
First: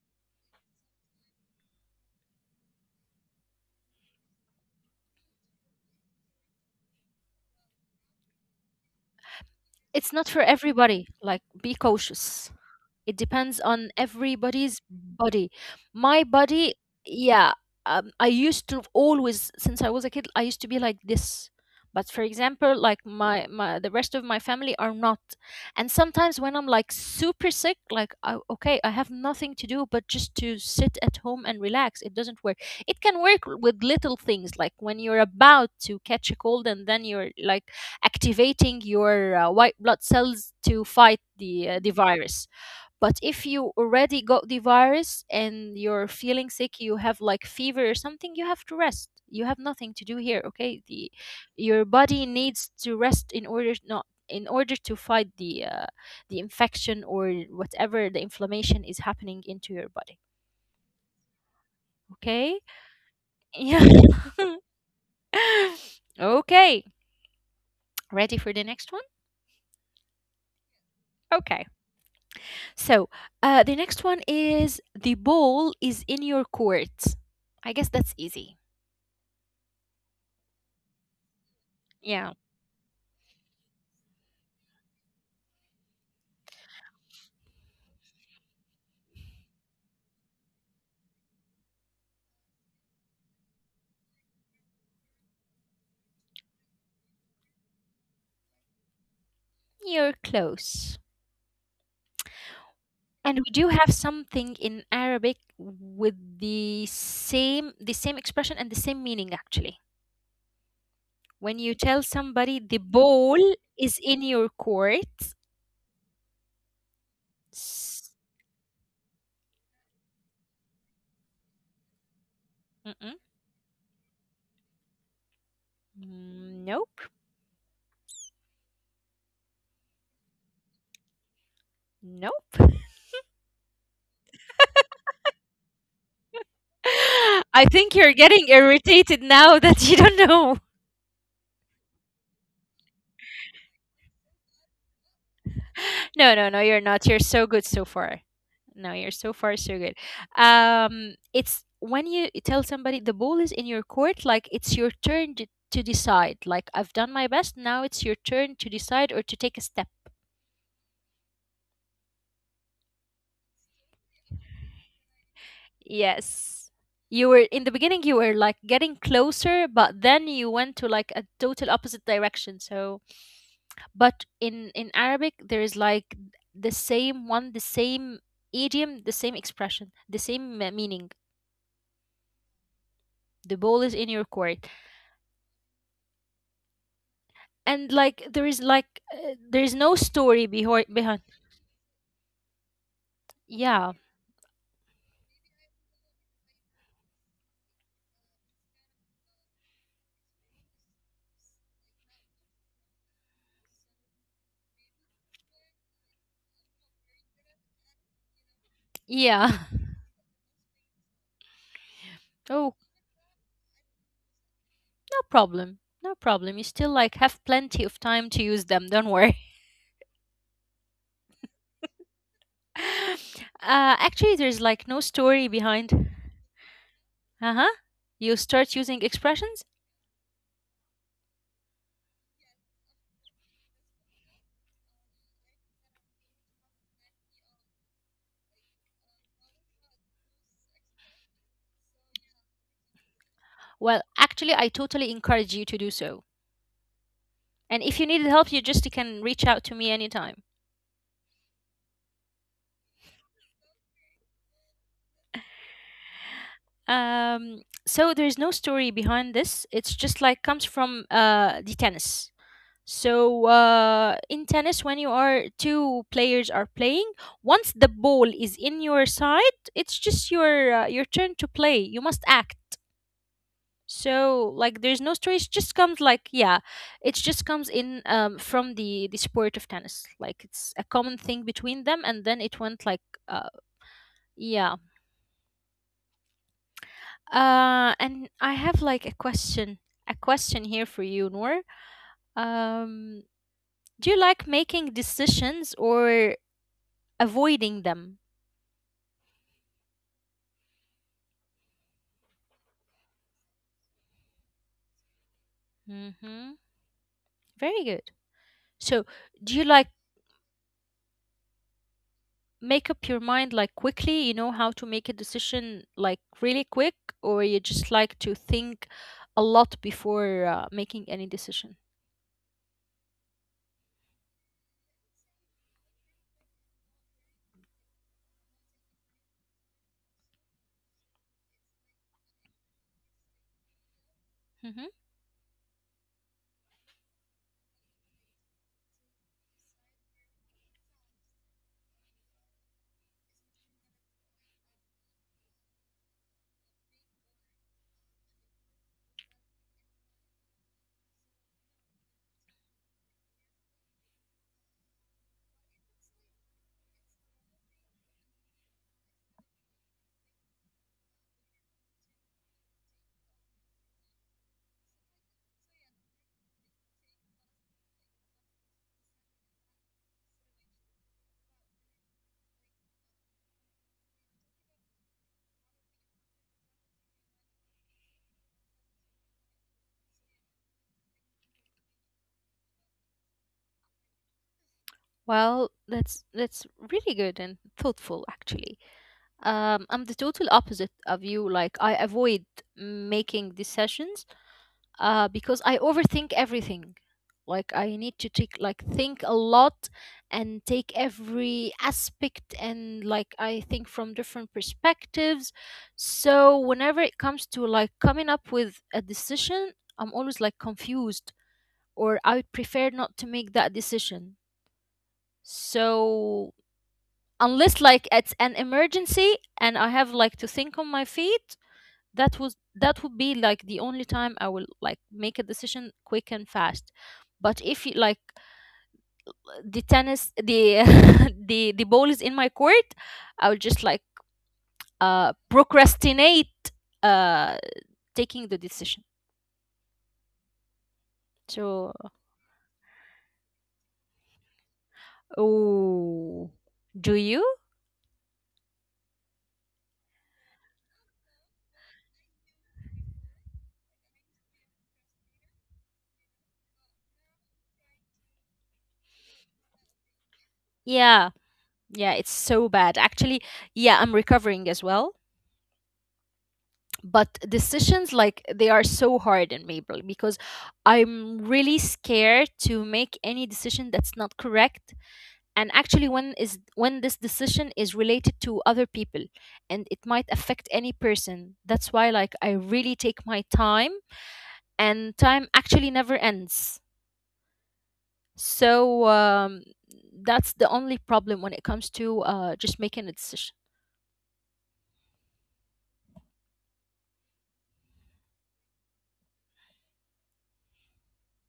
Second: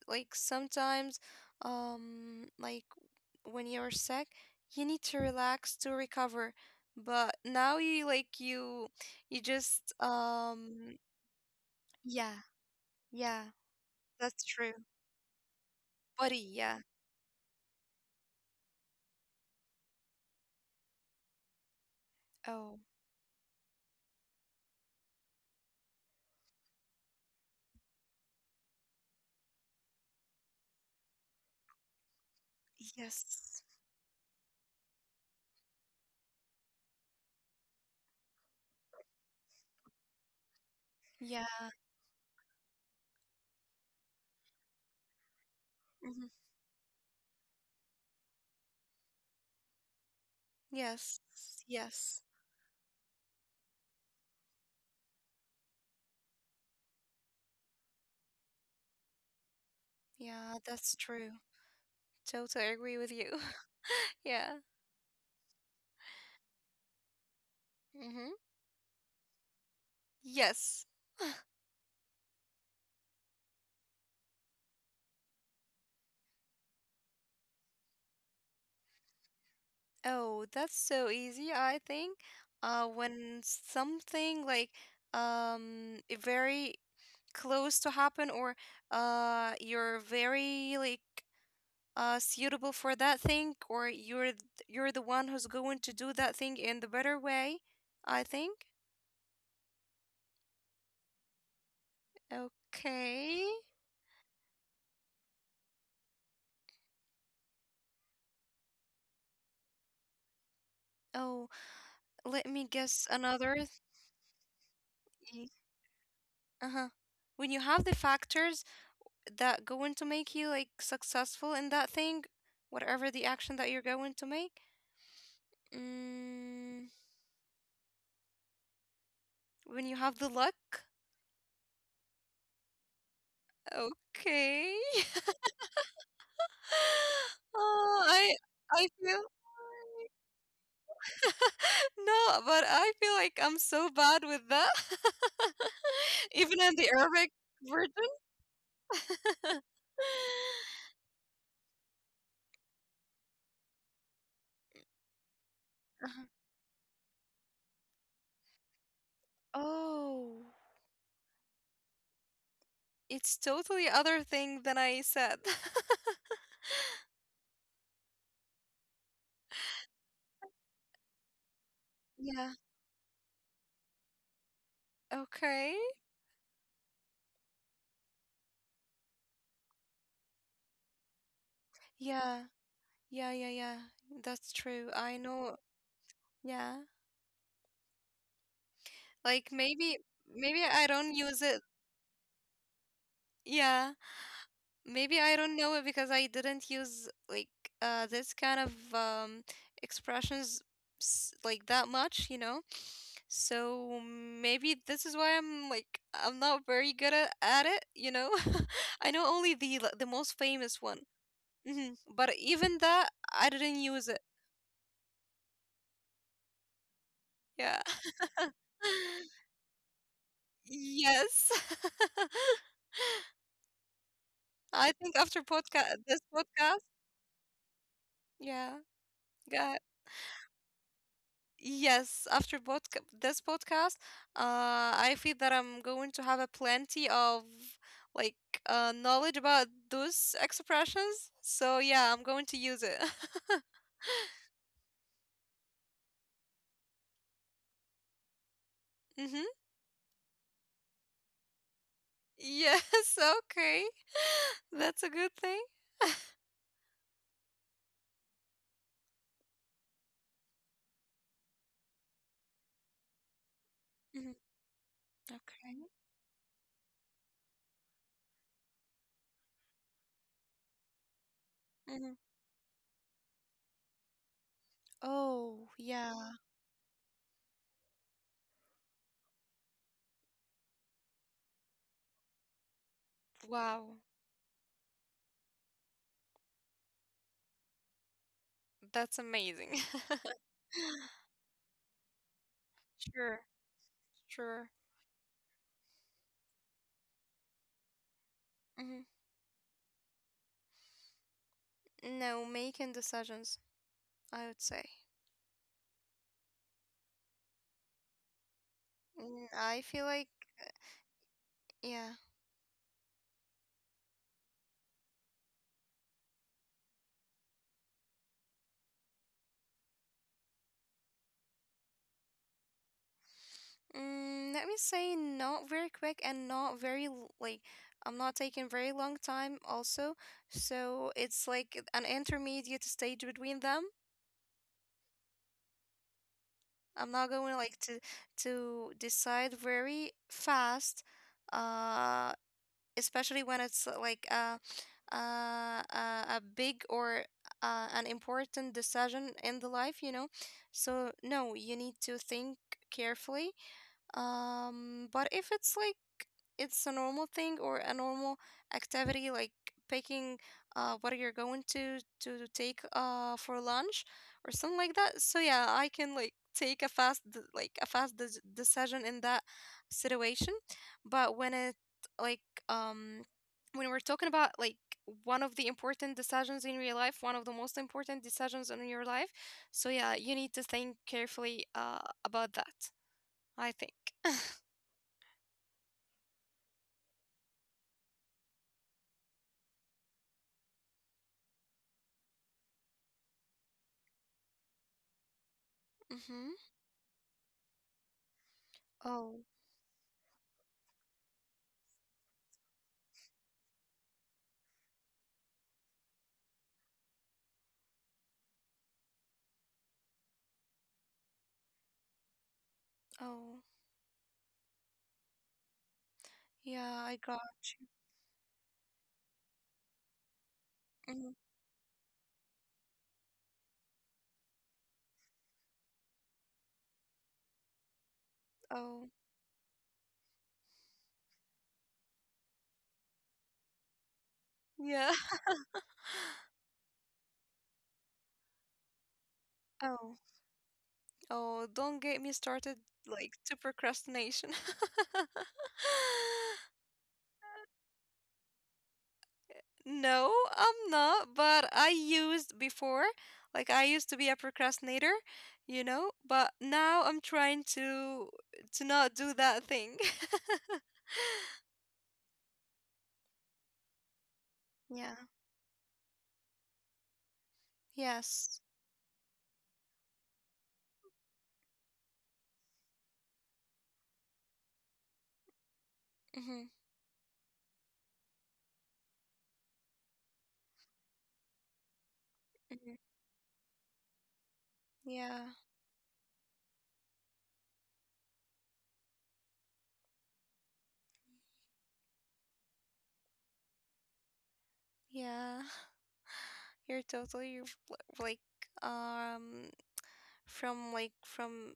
Speaker 2: like sometimes, like when you're sick, you need to relax to recover. But now you like you just
Speaker 1: It's not for everybody. Like, be
Speaker 2: yeah,
Speaker 1: cautious. It
Speaker 2: yeah,
Speaker 1: depends on
Speaker 2: that's true.
Speaker 1: everybody's body. My
Speaker 2: Body,
Speaker 1: body,
Speaker 2: yeah.
Speaker 1: yeah, I used to always, since I was a kid, I used to be like this. But for example,
Speaker 2: Oh,
Speaker 1: like my the rest of my family are not. And sometimes when I'm like super sick, like I, okay, I have nothing to do but just to sit at home and relax. It doesn't work. It can work
Speaker 2: yes.
Speaker 1: with little things, like when you're about to catch a cold and then you're like activating your white blood cells to fight
Speaker 2: Yeah.
Speaker 1: the virus. But if you already got the virus and you're
Speaker 2: Mhm,
Speaker 1: feeling sick, you have like fever or something, you have to rest. You have nothing to do here, okay? The
Speaker 2: yes.
Speaker 1: your
Speaker 2: Yes.
Speaker 1: body needs to rest in order not in order to fight the infection, or whatever the inflammation is happening into your body,
Speaker 2: Yeah, that's true. Totally
Speaker 1: okay?
Speaker 2: agree with you. [laughs]
Speaker 1: Yeah.
Speaker 2: Yeah.
Speaker 1: [laughs] okay.
Speaker 2: Mm-hmm.
Speaker 1: Ready for the next one?
Speaker 2: Yes.
Speaker 1: Okay. So, the next one is the ball is in your court. I guess that's easy.
Speaker 2: Oh, that's so easy, I think.
Speaker 1: Yeah.
Speaker 2: When something like very close to happen, or you're very like suitable for that thing, or you're the one who's going to do that thing in the better way, I think.
Speaker 1: You're close.
Speaker 2: Okay.
Speaker 1: And we do have something in Arabic with the same expression and the same meaning actually.
Speaker 2: Oh,
Speaker 1: When you
Speaker 2: let me
Speaker 1: tell
Speaker 2: guess
Speaker 1: somebody the
Speaker 2: another.
Speaker 1: ball is in your
Speaker 2: y-
Speaker 1: court.
Speaker 2: Uh-huh. When you have the factors
Speaker 1: s-
Speaker 2: that going to make you like successful in that thing, whatever the
Speaker 1: Mm-mm.
Speaker 2: action that you're going to make.
Speaker 1: Mm,
Speaker 2: Mm,
Speaker 1: nope.
Speaker 2: when you have the luck,
Speaker 1: Nope.
Speaker 2: okay. [laughs]
Speaker 1: [laughs] I think
Speaker 2: oh,
Speaker 1: you're
Speaker 2: I
Speaker 1: getting
Speaker 2: I
Speaker 1: irritated
Speaker 2: feel
Speaker 1: now [laughs] that you don't know. [laughs]
Speaker 2: [laughs] no, but I feel like I'm so bad with that.
Speaker 1: No,
Speaker 2: [laughs]
Speaker 1: no, no,
Speaker 2: Even in
Speaker 1: you're
Speaker 2: the
Speaker 1: not. You're
Speaker 2: Arabic
Speaker 1: so good so
Speaker 2: version.
Speaker 1: far. No, you're so far so
Speaker 2: [laughs]
Speaker 1: good. It's when you tell somebody the ball is in your court, like it's your to
Speaker 2: Uh-huh.
Speaker 1: decide. Like I've done my best, now it's your turn to decide or to take a step.
Speaker 2: Oh, it's totally other thing than I said. [laughs]
Speaker 1: Yes. You were in the beginning, you were like getting closer, but then you went to like a
Speaker 2: Yeah.
Speaker 1: total opposite direction. So but
Speaker 2: Okay.
Speaker 1: in in Arabic there is like the same one, the same idiom, the same expression, the meaning.
Speaker 2: Yeah. Yeah, yeah, yeah. That's
Speaker 1: The
Speaker 2: true.
Speaker 1: ball
Speaker 2: I
Speaker 1: is in your
Speaker 2: know.
Speaker 1: court.
Speaker 2: Yeah.
Speaker 1: And
Speaker 2: Like maybe
Speaker 1: like
Speaker 2: maybe
Speaker 1: there
Speaker 2: I
Speaker 1: is
Speaker 2: don't
Speaker 1: no
Speaker 2: use it.
Speaker 1: story behind.
Speaker 2: Yeah.
Speaker 1: Yeah.
Speaker 2: Maybe I don't know it because I didn't use like this kind of expressions like that much, you know? So maybe this is why I'm like I'm not very good at it, you know? [laughs] I know only the most famous
Speaker 1: Yeah.
Speaker 2: one. Hmm But even that I didn't
Speaker 1: [laughs]
Speaker 2: use
Speaker 1: Oh,
Speaker 2: it.
Speaker 1: no problem, no
Speaker 2: Yeah.
Speaker 1: problem, you still
Speaker 2: [laughs]
Speaker 1: like have plenty of time to use them, don't worry.
Speaker 2: Yes. [laughs]
Speaker 1: [laughs]
Speaker 2: I think after
Speaker 1: Actually,
Speaker 2: podcast,
Speaker 1: there's
Speaker 2: this
Speaker 1: like no
Speaker 2: podcast,
Speaker 1: story behind.
Speaker 2: yeah,
Speaker 1: Uh-huh.
Speaker 2: yeah,
Speaker 1: You start using expressions.
Speaker 2: yes, after this podcast, I feel that I'm going to have a plenty of like knowledge about those expressions. So yeah, I'm going to use it.
Speaker 1: Well, actually, I totally encourage you to do so,
Speaker 2: [laughs]
Speaker 1: and
Speaker 2: mm-hmm.
Speaker 1: if you need help, you just can reach out to me anytime.
Speaker 2: Yes, okay, [laughs] that's a good thing. [laughs]
Speaker 1: So there's no story behind this. It's just like comes from the tennis.
Speaker 2: Mhm,
Speaker 1: So
Speaker 2: okay.
Speaker 1: in tennis, when you are two players are playing, once the ball is in your side, it's just
Speaker 2: Mhm.
Speaker 1: your turn to play. You must act.
Speaker 2: Oh,
Speaker 1: So like
Speaker 2: yeah.
Speaker 1: there's no story. It just comes like yeah, it just comes in from the sport of tennis. Like it's a common thing between them, and then
Speaker 2: Wow,
Speaker 1: it went like uh, yeah.
Speaker 2: that's
Speaker 1: And
Speaker 2: amazing.
Speaker 1: I have
Speaker 2: [laughs]
Speaker 1: like a question here for you, Noor.
Speaker 2: Sure,
Speaker 1: Um,
Speaker 2: sure.
Speaker 1: do you like making decisions or
Speaker 2: Mhm.
Speaker 1: avoiding them?
Speaker 2: No, making decisions, I would say.
Speaker 1: Mm-hmm. Very
Speaker 2: Mm,
Speaker 1: good.
Speaker 2: I feel like,
Speaker 1: So, do you like
Speaker 2: yeah.
Speaker 1: make up your mind like quickly? You know how to make a decision like really quick, or you just like to think a lot before making any decision?
Speaker 2: Mm, let me say, not very quick and not very, like, I'm not taking very long time also. So it's like an intermediate stage between them.
Speaker 1: Mm-hmm.
Speaker 2: I'm not going to decide very fast. Uh, especially when it's like a big or an important decision in the life, you know. So no, you need to think carefully, but if it's like it's a normal thing or a normal activity, like picking what you're going to take for lunch or something like that, so yeah, I can like take a like a fast decision in that situation. But when it like um when we're talking about like one of the important decisions in your life, one of the most important decisions in your life, so yeah, you need to think carefully about that, I think.
Speaker 1: Well, that's really good and thoughtful, actually. I'm the total opposite of you. Like, I avoid making decisions
Speaker 2: Mm-hmm.
Speaker 1: because I overthink everything. Like, I need to
Speaker 2: Oh,
Speaker 1: take, like, think a lot and take every aspect and, like, I think from different perspectives. So, whenever it comes to, like, coming up with a decision, I'm always, like, confused, or I would
Speaker 2: oh,
Speaker 1: prefer not to make that decision.
Speaker 2: yeah, I got.
Speaker 1: So, unless, like, it's an emergency and I have, like,
Speaker 2: Mhm,
Speaker 1: to think on my feet, that was that would be like the only time I will like make a decision quick and fast. But if you
Speaker 2: Oh,
Speaker 1: like the tennis the [laughs] the ball is in my court, I will just like
Speaker 2: yeah. [laughs]
Speaker 1: procrastinate uh taking the decision.
Speaker 2: Oh, oh, don't get me
Speaker 1: So
Speaker 2: started like to procrastination. [laughs]
Speaker 1: oh, do you,
Speaker 2: No, I'm not, but I used before, like I used to be a procrastinator, you know, but now I'm trying to not do that thing. [laughs]
Speaker 1: yeah, yeah, it's so bad actually. Yeah, I'm
Speaker 2: Yeah.
Speaker 1: recovering as well. But
Speaker 2: Yes.
Speaker 1: decisions like they are so hard in me bro, because I'm really scared to make any decision that's not correct. And
Speaker 2: Mm-hmm.
Speaker 1: actually, when this decision is related to other people and it might affect any person, that's why
Speaker 2: Mm-hmm.
Speaker 1: like I really take my time.
Speaker 2: Yeah.
Speaker 1: And time actually never ends. So that's the only problem when it comes to just making a decision.
Speaker 2: Yeah. [laughs] You're totally r- l- like um from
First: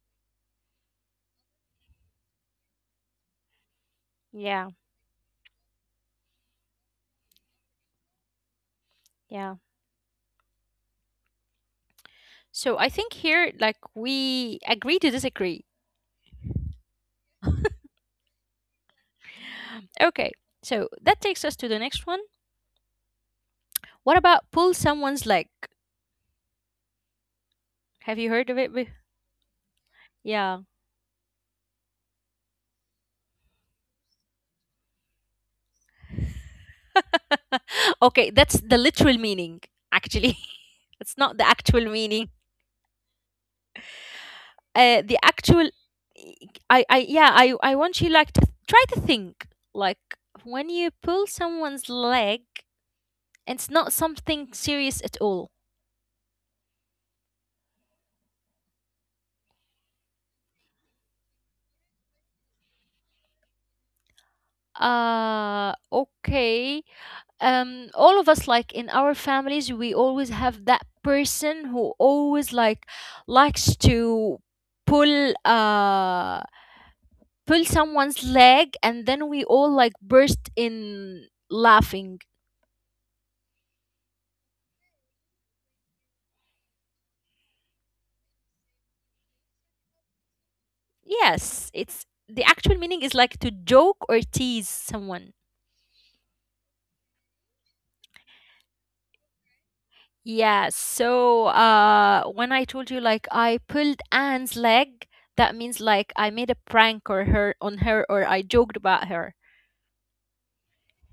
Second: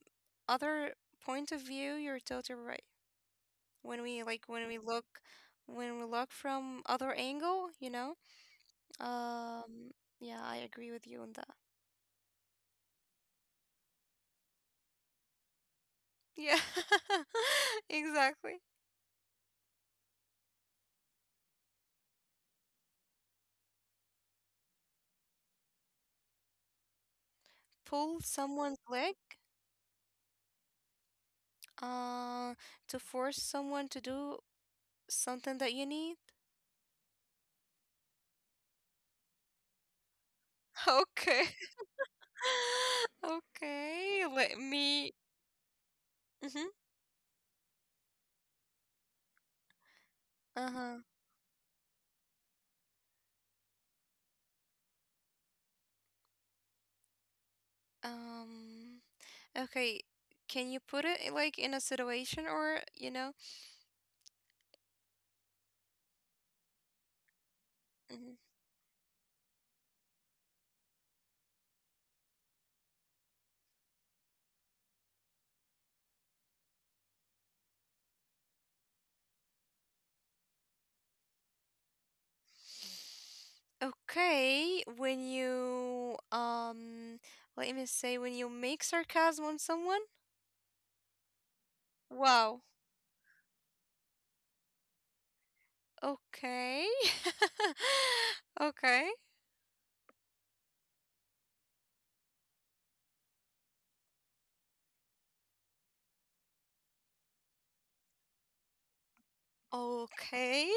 Speaker 2: other point of view, you're totally right. When we like
Speaker 1: Yeah,
Speaker 2: when we look when we look from other angle, you know?
Speaker 1: yeah.
Speaker 2: Um, yeah, I agree with you on that.
Speaker 1: So I think here like we agree to disagree.
Speaker 2: Yeah. [laughs] Exactly.
Speaker 1: Okay, so that takes us to the next one. What about pull someone's leg? Have you heard of
Speaker 2: Pull
Speaker 1: it?
Speaker 2: someone's leg,
Speaker 1: Yeah.
Speaker 2: uh to force someone to do something that you need. [laughs]
Speaker 1: [laughs] okay, that's the literal meaning, actually. [laughs] it's not the actual
Speaker 2: Okay. [laughs]
Speaker 1: meaning.
Speaker 2: Okay, let
Speaker 1: The
Speaker 2: me.
Speaker 1: actual,
Speaker 2: Mhm.
Speaker 1: yeah, I want you like to try to think like when you pull
Speaker 2: Uh-huh.
Speaker 1: someone's leg, it's not something serious at all.
Speaker 2: Um, okay. Can you put it in, like in a situation or, you know?
Speaker 1: Okay. Um, all of us like
Speaker 2: Mhm.
Speaker 1: in our families we always have that person who always like likes to pull uh pull someone's leg, and then we all like burst in laughing.
Speaker 2: Okay, when you let me say when you make sarcasm on someone.
Speaker 1: Yes, it's the actual
Speaker 2: Wow.
Speaker 1: meaning is like to joke or tease someone.
Speaker 2: Okay. [laughs] Okay.
Speaker 1: Yeah, so when I told you like I pulled Anne's leg, that means like I made a prank or her on her, or I joked about her.
Speaker 2: Okay.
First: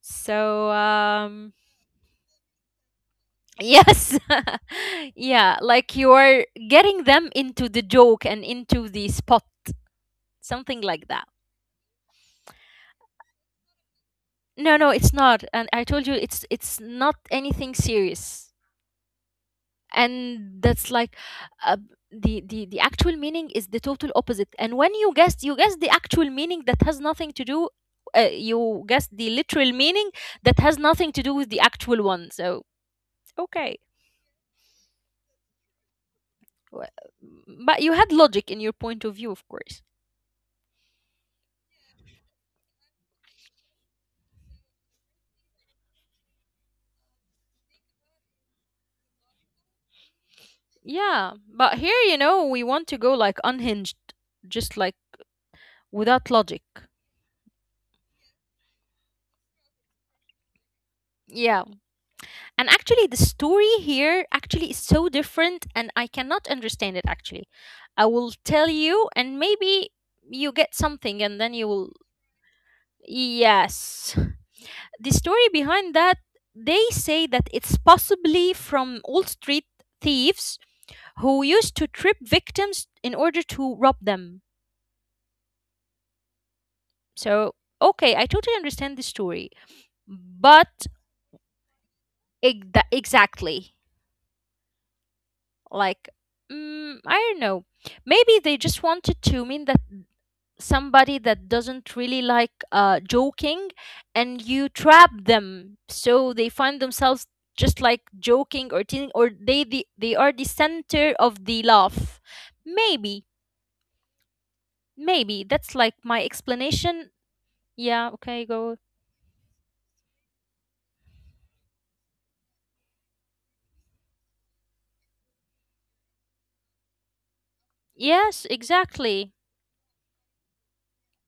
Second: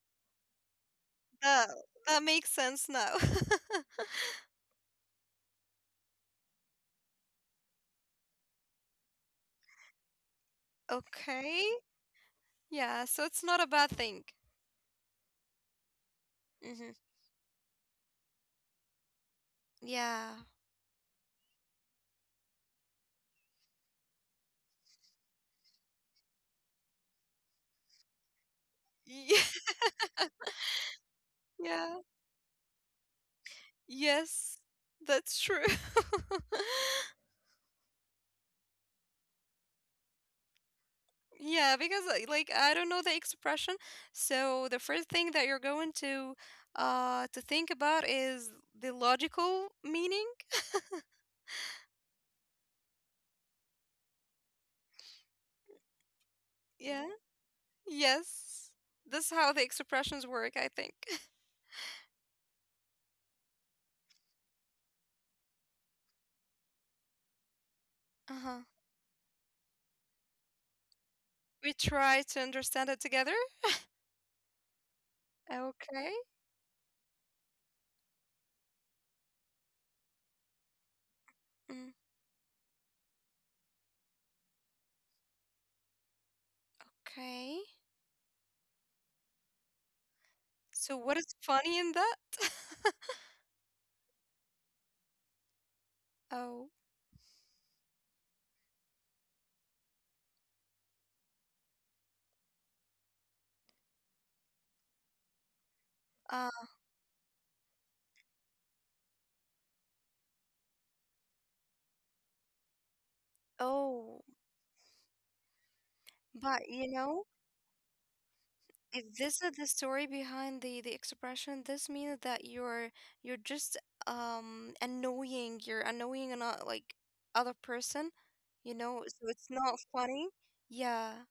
Speaker 1: So um.
Speaker 2: That that makes sense now. [laughs]
Speaker 1: Yes. [laughs] yeah, like you're getting them into the joke and into the spot, something like that.
Speaker 2: Okay. Yeah, so it's not a bad thing.
Speaker 1: No, no, it's not. And I told you
Speaker 2: Mm-hmm.
Speaker 1: it's not anything serious.
Speaker 2: Yeah.
Speaker 1: And that's like uh, the actual meaning is the total opposite. And when you guess, you guess the actual meaning that has nothing to do, you guess
Speaker 2: [laughs]
Speaker 1: the literal meaning that has nothing to do
Speaker 2: Yeah.
Speaker 1: with the actual one. So, okay.
Speaker 2: Yes, that's true. [laughs]
Speaker 1: Wh- But you had logic in your point of view, of course.
Speaker 2: Yeah, because like I don't know the expression, so the first thing that you're going to think about is the logical meaning.
Speaker 1: Yeah, but here, you know, we want to go like unhinged, just like without logic.
Speaker 2: Yeah. Yes. This is how the expressions work, I think. [laughs]
Speaker 1: Yeah. And actually, the story here actually is so different, and I cannot understand it actually. I will
Speaker 2: Uh-huh.
Speaker 1: tell you, and maybe you get something, and then you
Speaker 2: We
Speaker 1: will.
Speaker 2: try to understand it together.
Speaker 1: Yes. The story behind
Speaker 2: Okay.
Speaker 1: that, they say that it's possibly from old street thieves who used to
Speaker 2: Mm,
Speaker 1: trip victims in order to rob them. So,
Speaker 2: okay.
Speaker 1: okay, I totally understand the story. But
Speaker 2: So what is funny in that? [laughs]
Speaker 1: exactly, like
Speaker 2: Oh.
Speaker 1: mm, I don't know. Maybe they just wanted to mean that somebody that doesn't really like joking, and you trap them, so
Speaker 2: Uh
Speaker 1: they find themselves just like joking or teasing, or they are the center of the laugh. Maybe,
Speaker 2: oh,
Speaker 1: maybe that's like my
Speaker 2: but you
Speaker 1: explanation.
Speaker 2: know,
Speaker 1: Yeah. Okay. Go.
Speaker 2: if this is the story behind the expression? This means that you're just annoying. You're annoying and not like other person,
Speaker 1: Yes.
Speaker 2: you know. So
Speaker 1: Exactly.
Speaker 2: it's not funny. Yeah,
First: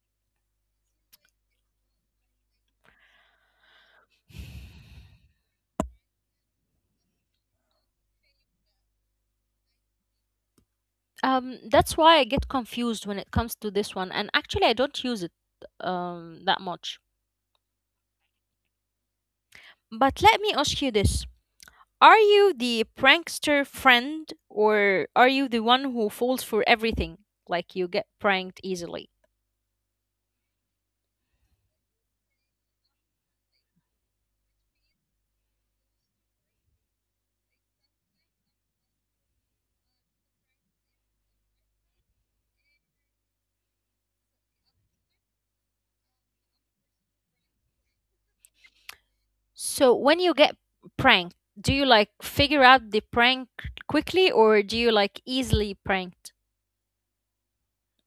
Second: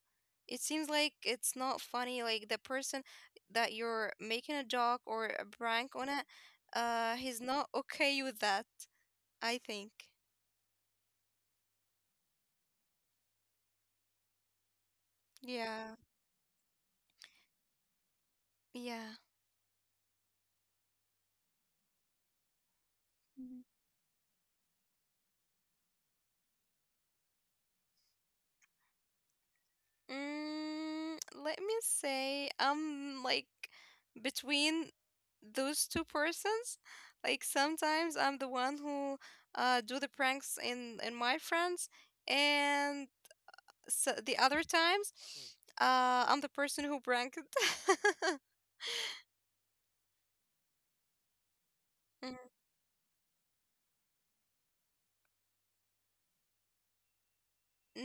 Speaker 2: it seems like it's not funny. Like the person that you're making a joke or a prank on it, he's not okay with that. I think.
Speaker 1: That's why I get confused when it comes to this one, and actually, I don't use it
Speaker 2: Yeah.
Speaker 1: that much.
Speaker 2: Yeah.
Speaker 1: But let me ask you this: are you the
Speaker 2: Mm-hmm.
Speaker 1: prankster friend, or are you the one who falls for everything? Like you get pranked easily.
Speaker 2: Mm, let me say I'm like between those two persons. Like sometimes I'm the one who do the pranks in my friends, and so the other times, I'm the person who pranked.
Speaker 1: So when you get pranked, do you like
Speaker 2: [laughs]
Speaker 1: figure out the prank quickly, or do you like easily pranked,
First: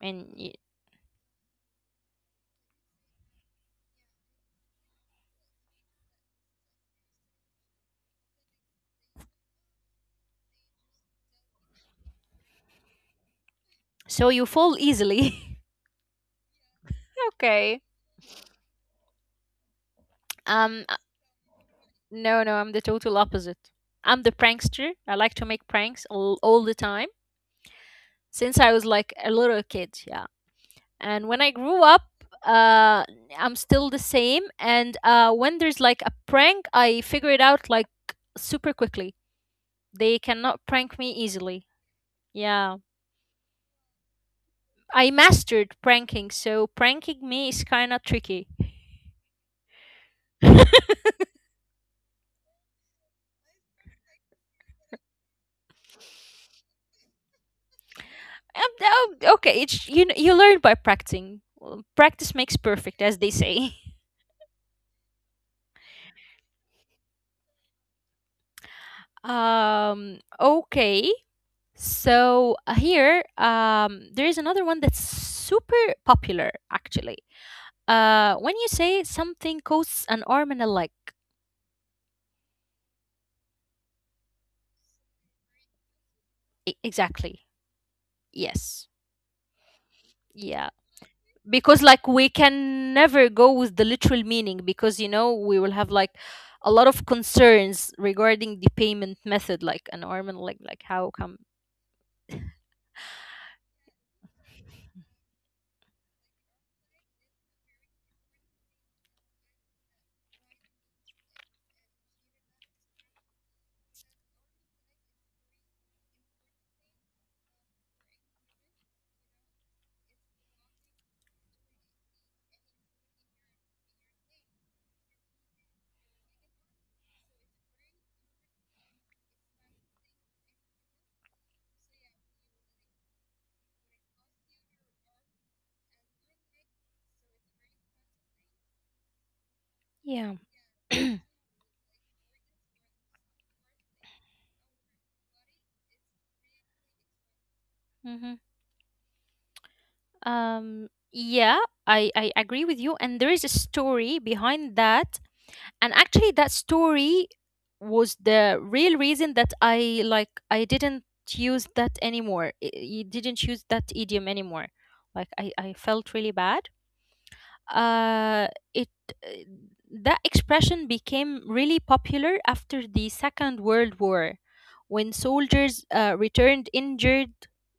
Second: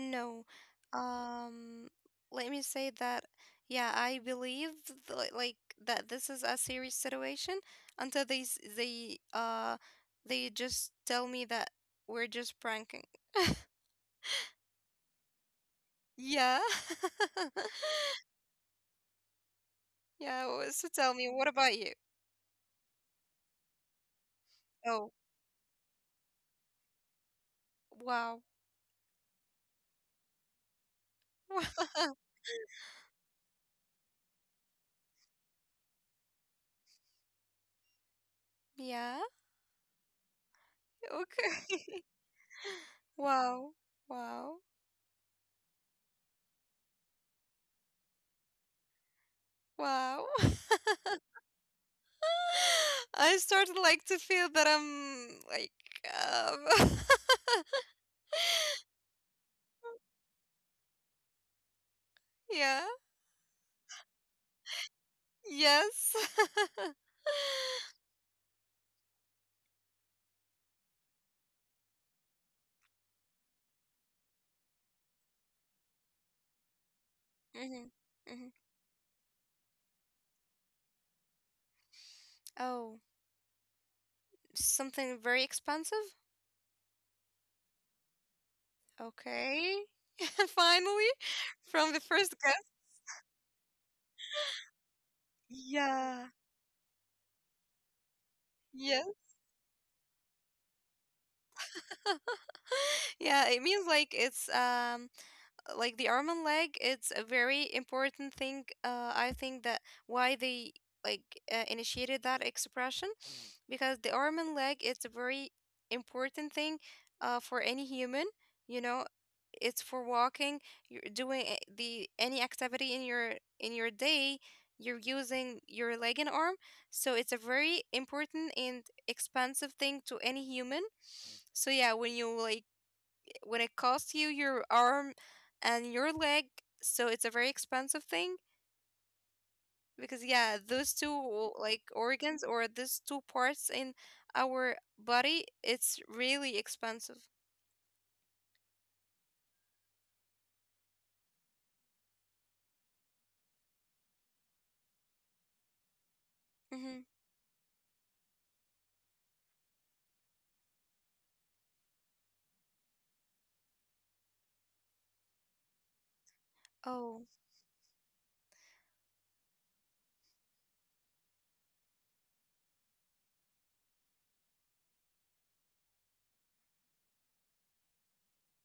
Speaker 1: and y-
Speaker 2: Um, let me say that, yeah, I believe th like like, that this is a serious situation until they they just tell me that we're just pranking. [laughs]
Speaker 1: so you fall easily?
Speaker 2: Yeah.
Speaker 1: [laughs]
Speaker 2: [laughs]
Speaker 1: okay.
Speaker 2: Yeah,
Speaker 1: Um,
Speaker 2: so tell me, what about you?
Speaker 1: no, no, I'm the total opposite. I'm the prankster.
Speaker 2: Oh,
Speaker 1: I like to make pranks all the time
Speaker 2: wow.
Speaker 1: since I was like a little kid, yeah. And when I grew up,
Speaker 2: [laughs]
Speaker 1: uh, I'm still the same. And when there's like a prank, I figure it out like super quickly.
Speaker 2: Yeah.
Speaker 1: They cannot prank me easily.
Speaker 2: Okay. [laughs]
Speaker 1: Yeah,
Speaker 2: Wow. Wow.
Speaker 1: I mastered pranking, so pranking me is kind of tricky.
Speaker 2: Wow. [laughs] I started like to feel that I'm like um [laughs]
Speaker 1: Oh, okay, it's you. You learn by practicing. Well, practice makes
Speaker 2: Yeah.
Speaker 1: perfect, as they say.
Speaker 2: Yes. [laughs]
Speaker 1: [laughs] Um. Okay. So here, there is another one that's super popular actually.
Speaker 2: Mm-hmm. Mm-hmm.
Speaker 1: When you say something costs an arm and a leg.
Speaker 2: Oh, something very expensive?
Speaker 1: Exactly. Yes.
Speaker 2: Okay. [laughs]
Speaker 1: Yeah.
Speaker 2: Finally,
Speaker 1: Because
Speaker 2: from the
Speaker 1: like
Speaker 2: first
Speaker 1: we
Speaker 2: guess.
Speaker 1: can never go with the literal meaning, because you know we will have like
Speaker 2: Yeah.
Speaker 1: a lot of concerns regarding the
Speaker 2: Yes.
Speaker 1: payment method, like an arm and a leg, like how come?
Speaker 2: Yeah, it means like it's like the arm and leg, it's a very important thing, I think that why they like initiated that expression because the arm and leg it's a very important thing, for any human, you know, it's for walking, you're doing the any activity in your day, you're using your leg and arm, so it's a very important and expensive thing to any human, so yeah when you like when it costs you your arm and your leg, so it's a very expensive thing because yeah, those
Speaker 1: Yeah.
Speaker 2: two
Speaker 1: [clears throat]
Speaker 2: like organs, or these two parts in our body, it's really expensive.
Speaker 1: hmm. Um. Yeah, I agree with you, and there is a story behind that, and
Speaker 2: Mm-hmm.
Speaker 1: actually that story was the real reason that I like I didn't use that anymore I didn't use that idiom anymore. Like I felt really
Speaker 2: Oh,
Speaker 1: bad uh it uh, that expression became really popular after the Second World War, when soldiers returned injured,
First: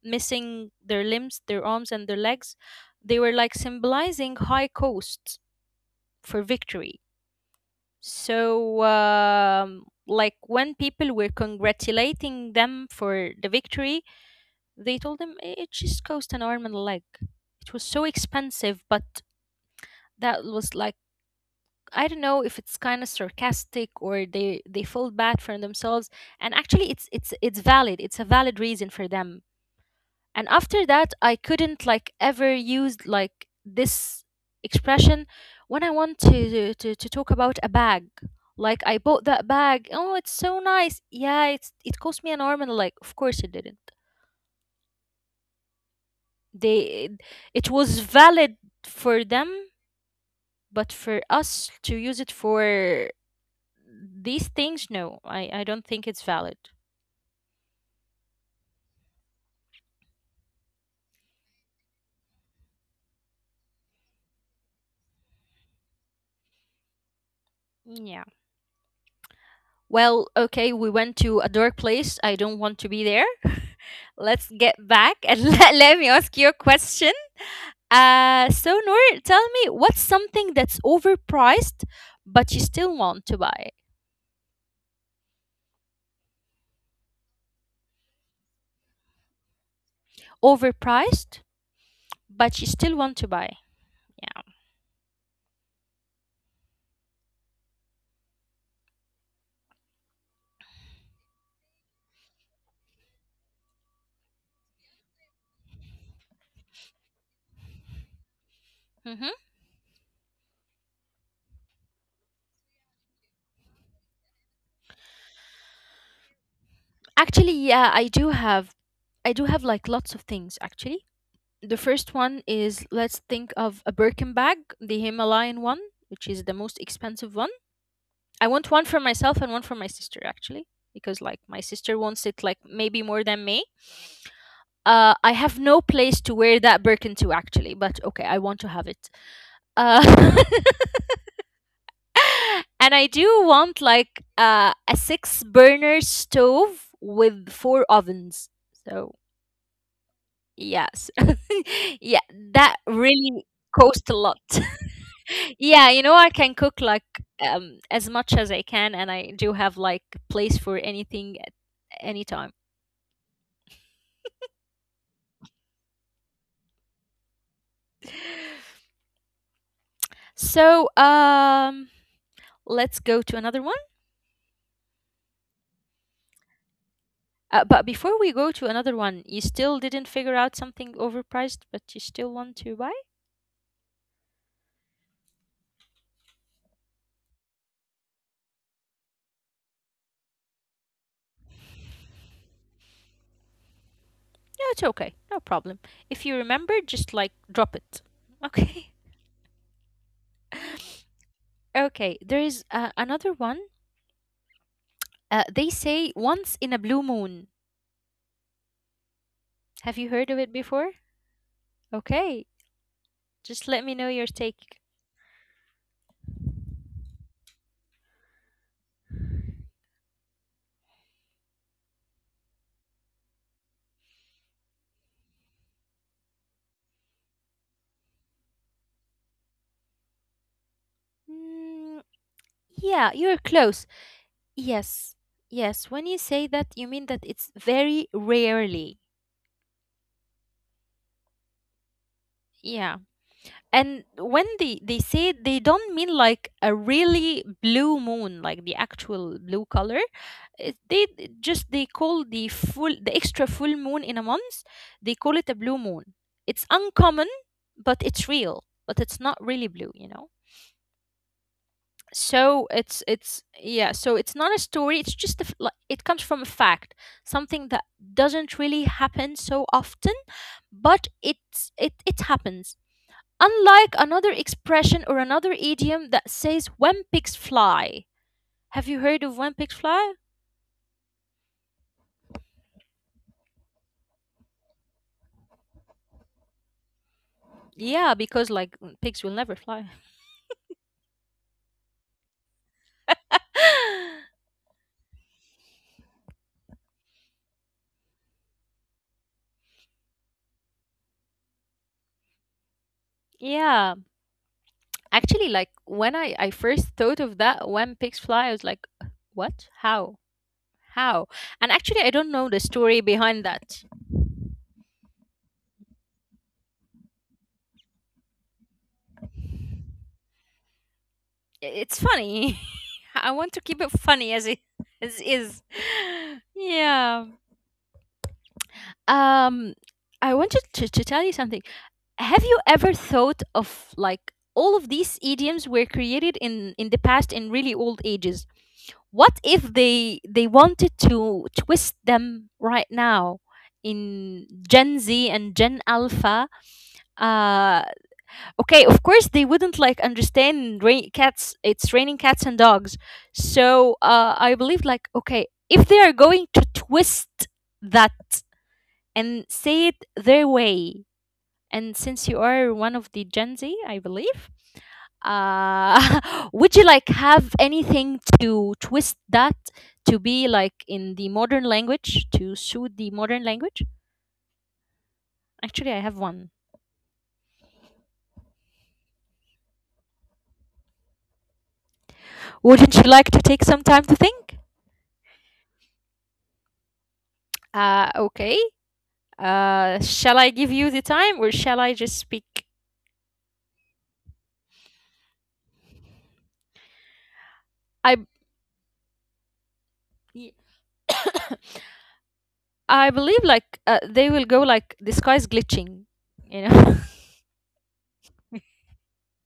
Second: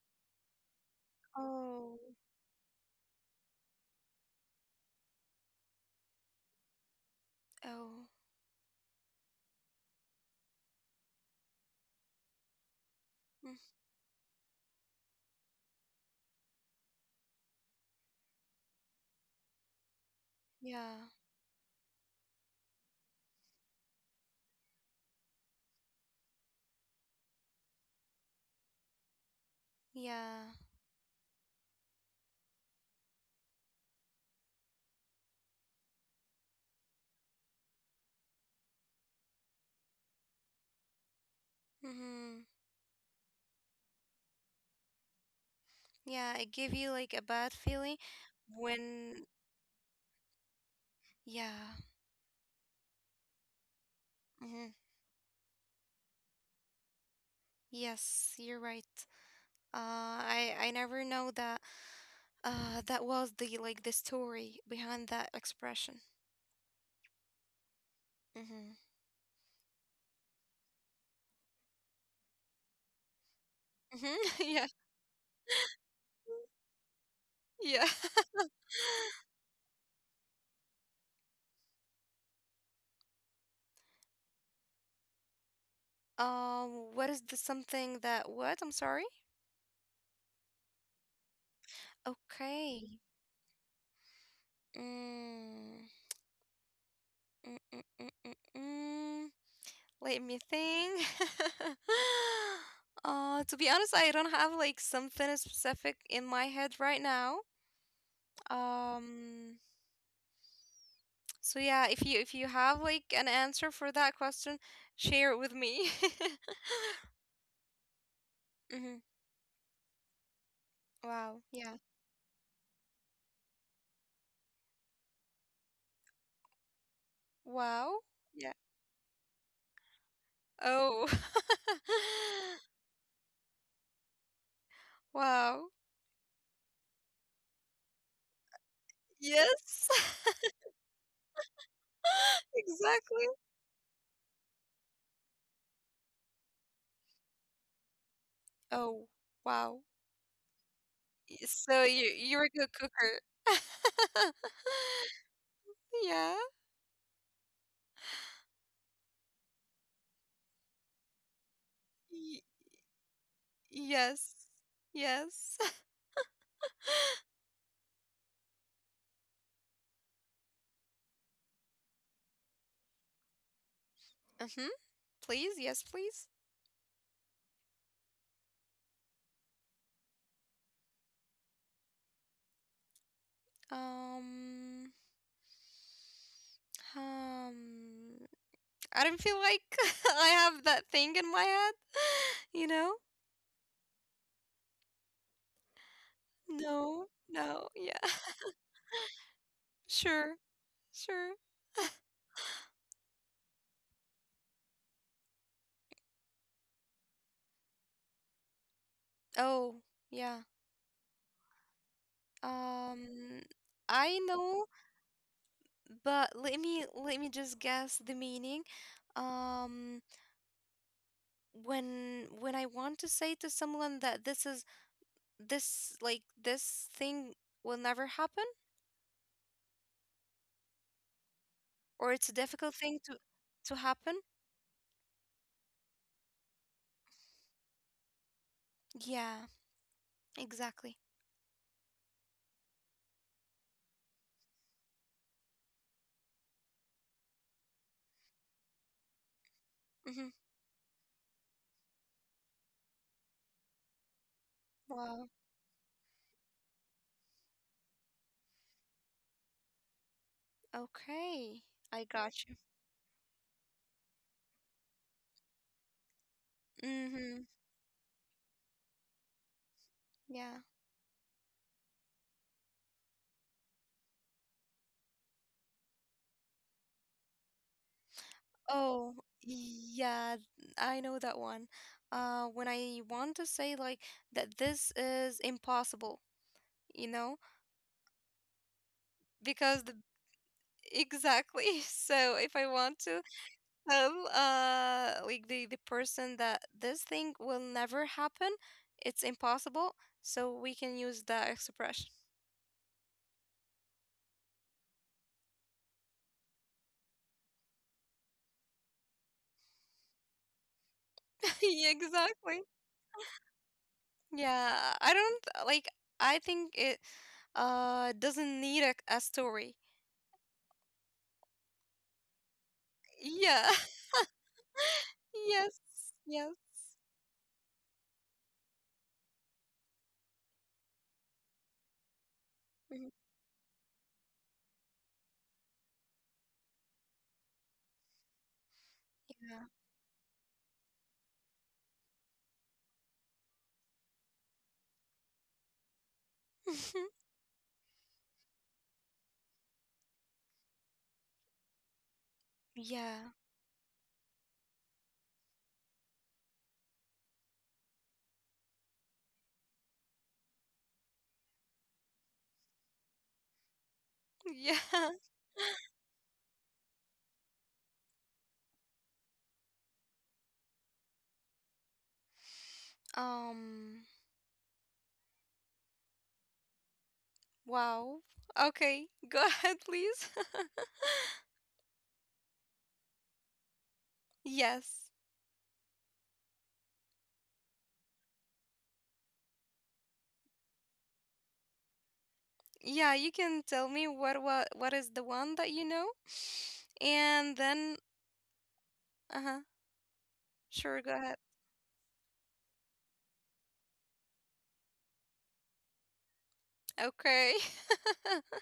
Speaker 1: missing their limbs, their arms
Speaker 2: oh,
Speaker 1: and their legs. They were like symbolizing high costs for victory.
Speaker 2: oh.
Speaker 1: So, like when people were congratulating them for
Speaker 2: Mm,
Speaker 1: the victory, they told them, "I- "it just cost an arm and a leg. It was so expensive," but that
Speaker 2: yeah,
Speaker 1: was like, I don't know if it's kind of sarcastic or they felt bad for themselves. And actually, it's valid. It's a valid reason for them.
Speaker 2: yeah.
Speaker 1: And after that, I couldn't like ever use like this expression when I want to to talk about a bag. Like I bought that bag, oh it's so nice, yeah it's
Speaker 2: Mm-hmm.
Speaker 1: it cost me an arm and a leg. Of course it didn't.
Speaker 2: Yeah, it give you like a bad
Speaker 1: They
Speaker 2: feeling
Speaker 1: It was valid
Speaker 2: when
Speaker 1: for them, but for
Speaker 2: yeah.
Speaker 1: us to use it for these
Speaker 2: Mm-hmm.
Speaker 1: things, no, I don't think it's valid.
Speaker 2: Yes, you're right. Uh, I never know that. That was the like the story behind that expression.
Speaker 1: Yeah.
Speaker 2: Mm-hmm.
Speaker 1: Well okay, we went to a dark place, I don't want to be there. Let's get
Speaker 2: Mm-hmm.
Speaker 1: back
Speaker 2: [laughs] Yeah.
Speaker 1: and [laughs] let me ask you a question.
Speaker 2: Yeah. [laughs]
Speaker 1: So, Noor, tell me, what's something that's overpriced but you still want to buy?
Speaker 2: What is the something that what? I'm sorry.
Speaker 1: Overpriced but you still want
Speaker 2: Okay.
Speaker 1: to buy. Yeah.
Speaker 2: Mm. Mm, mm, mm, mm, mm. Let me think. [laughs] To be honest, I don't have like something specific in my head right now.
Speaker 1: Mm-hmm.
Speaker 2: Um, so yeah, if you have like an answer for that question, share it with me.
Speaker 1: Actually, yeah, I do
Speaker 2: [laughs]
Speaker 1: have
Speaker 2: hmm
Speaker 1: like lots of things actually. The first
Speaker 2: Wow.
Speaker 1: one
Speaker 2: Yeah.
Speaker 1: is, let's think of a Birkin bag, the Himalayan one, which is the most expensive one. I want
Speaker 2: Wow.
Speaker 1: one for
Speaker 2: Yeah.
Speaker 1: myself and one for my sister actually, because like
Speaker 2: Oh.
Speaker 1: my sister
Speaker 2: [laughs]
Speaker 1: wants it like maybe more than me. I have
Speaker 2: Wow.
Speaker 1: no place to wear that Birkin to actually, but okay, I want to have it.
Speaker 2: Yes.
Speaker 1: Uh,
Speaker 2: [laughs]
Speaker 1: [laughs] and I do
Speaker 2: Exactly.
Speaker 1: want like a six burner stove with four ovens. So,
Speaker 2: Oh, wow.
Speaker 1: yes. [laughs]
Speaker 2: So
Speaker 1: yeah,
Speaker 2: you you're
Speaker 1: that
Speaker 2: a good
Speaker 1: really
Speaker 2: cooker.
Speaker 1: cost a lot. [laughs]
Speaker 2: [laughs]
Speaker 1: yeah, I can
Speaker 2: Yeah.
Speaker 1: cook like as much as I can, and I do have like place for anything at any time.
Speaker 2: Y yes. Yes. [laughs]
Speaker 1: So, let's go to another one.
Speaker 2: Mm-hmm. Please, yes, please.
Speaker 1: But before we go to another one, you still didn't figure out something overpriced, but you still want to buy?
Speaker 2: Um, um, I don't feel like [laughs] I have that thing in my head, [laughs] you know?
Speaker 1: No, it's okay. No problem. If you remember, just like drop
Speaker 2: No,
Speaker 1: it.
Speaker 2: no, yeah,
Speaker 1: Okay. [laughs]
Speaker 2: [laughs] sure. Sure.
Speaker 1: Okay. There is another one. They say once in a blue moon. Have you heard of it
Speaker 2: Oh,
Speaker 1: before?
Speaker 2: yeah.
Speaker 1: Okay. Just let me know
Speaker 2: Um,
Speaker 1: your take.
Speaker 2: I know, but let me just guess the meaning. Um, when I want to say to someone that this is this like this thing will never happen,
Speaker 1: Mm,
Speaker 2: or
Speaker 1: yeah,
Speaker 2: it's a
Speaker 1: you're
Speaker 2: difficult
Speaker 1: close.
Speaker 2: thing to happen.
Speaker 1: Yes. Yes. When you say that, you mean that it's very rarely.
Speaker 2: Yeah, exactly.
Speaker 1: Yeah, and when they say it, they don't mean like a really blue moon like the actual blue color.
Speaker 2: Mm-hmm.
Speaker 1: Just they call the full, the extra full moon in a month, they call it a blue moon.
Speaker 2: Wow.
Speaker 1: It's uncommon, but it's real, but it's not really blue, you know.
Speaker 2: Okay.
Speaker 1: So
Speaker 2: I
Speaker 1: it's
Speaker 2: got you.
Speaker 1: it's yeah, so it's not a story, it's just a, like it comes from a fact, something that
Speaker 2: Mm-hmm.
Speaker 1: doesn't really happen so often, but
Speaker 2: Yeah.
Speaker 1: it happens. Unlike another expression or another idiom that says when pigs fly. Have you heard of when pigs
Speaker 2: Oh,
Speaker 1: fly?
Speaker 2: yeah, I know that one. When I want to say like that this is impossible, you
Speaker 1: Yeah,
Speaker 2: know,
Speaker 1: because like pigs will never fly.
Speaker 2: because the exactly. [laughs] So if I want to
Speaker 1: [laughs]
Speaker 2: tell like the person that this thing will never happen, it's impossible, so we can use that expression.
Speaker 1: yeah. Actually, like when I first thought of that, when pigs fly, I was like, what? How? How? And actually, I don't
Speaker 2: [laughs]
Speaker 1: know the
Speaker 2: Yeah,
Speaker 1: story behind
Speaker 2: exactly.
Speaker 1: that.
Speaker 2: Yeah, I don't like I think it doesn't need a story.
Speaker 1: It's funny. [laughs] I want to keep it funny as
Speaker 2: Yeah.
Speaker 1: it
Speaker 2: [laughs]
Speaker 1: as is. [laughs]
Speaker 2: Yes,
Speaker 1: Yeah.
Speaker 2: yes.
Speaker 1: Um, I wanted to tell you something. Have you ever thought
Speaker 2: Mhm.
Speaker 1: of like all of these idioms were created in the past in really old ages? What if they wanted to twist them right now in Gen Z and Gen Alpha? Uh,
Speaker 2: [laughs]
Speaker 1: okay, of course they wouldn't like understand rain, cats. It's raining cats and dogs. So
Speaker 2: Yeah.
Speaker 1: I believe like okay, if they are going to twist that and say it their way, and since you are one of the Gen Z, I believe,
Speaker 2: Yeah.
Speaker 1: [laughs] would you like have anything to twist that to be like in the modern language to suit the modern language?
Speaker 2: Um,
Speaker 1: Actually, I have one.
Speaker 2: wow. Okay, [laughs] go ahead, please. [laughs]
Speaker 1: Wouldn't you like to take some time to think?
Speaker 2: Yes.
Speaker 1: Okay. Shall I give you the time or shall I just speak?
Speaker 2: Yeah, you can tell me what is the one that you know? [sniffs]
Speaker 1: I [coughs] I
Speaker 2: And then uh-huh. Sure, go ahead.
Speaker 1: believe like they will go like the sky's glitching, you know. [laughs]
Speaker 2: Okay. [laughs]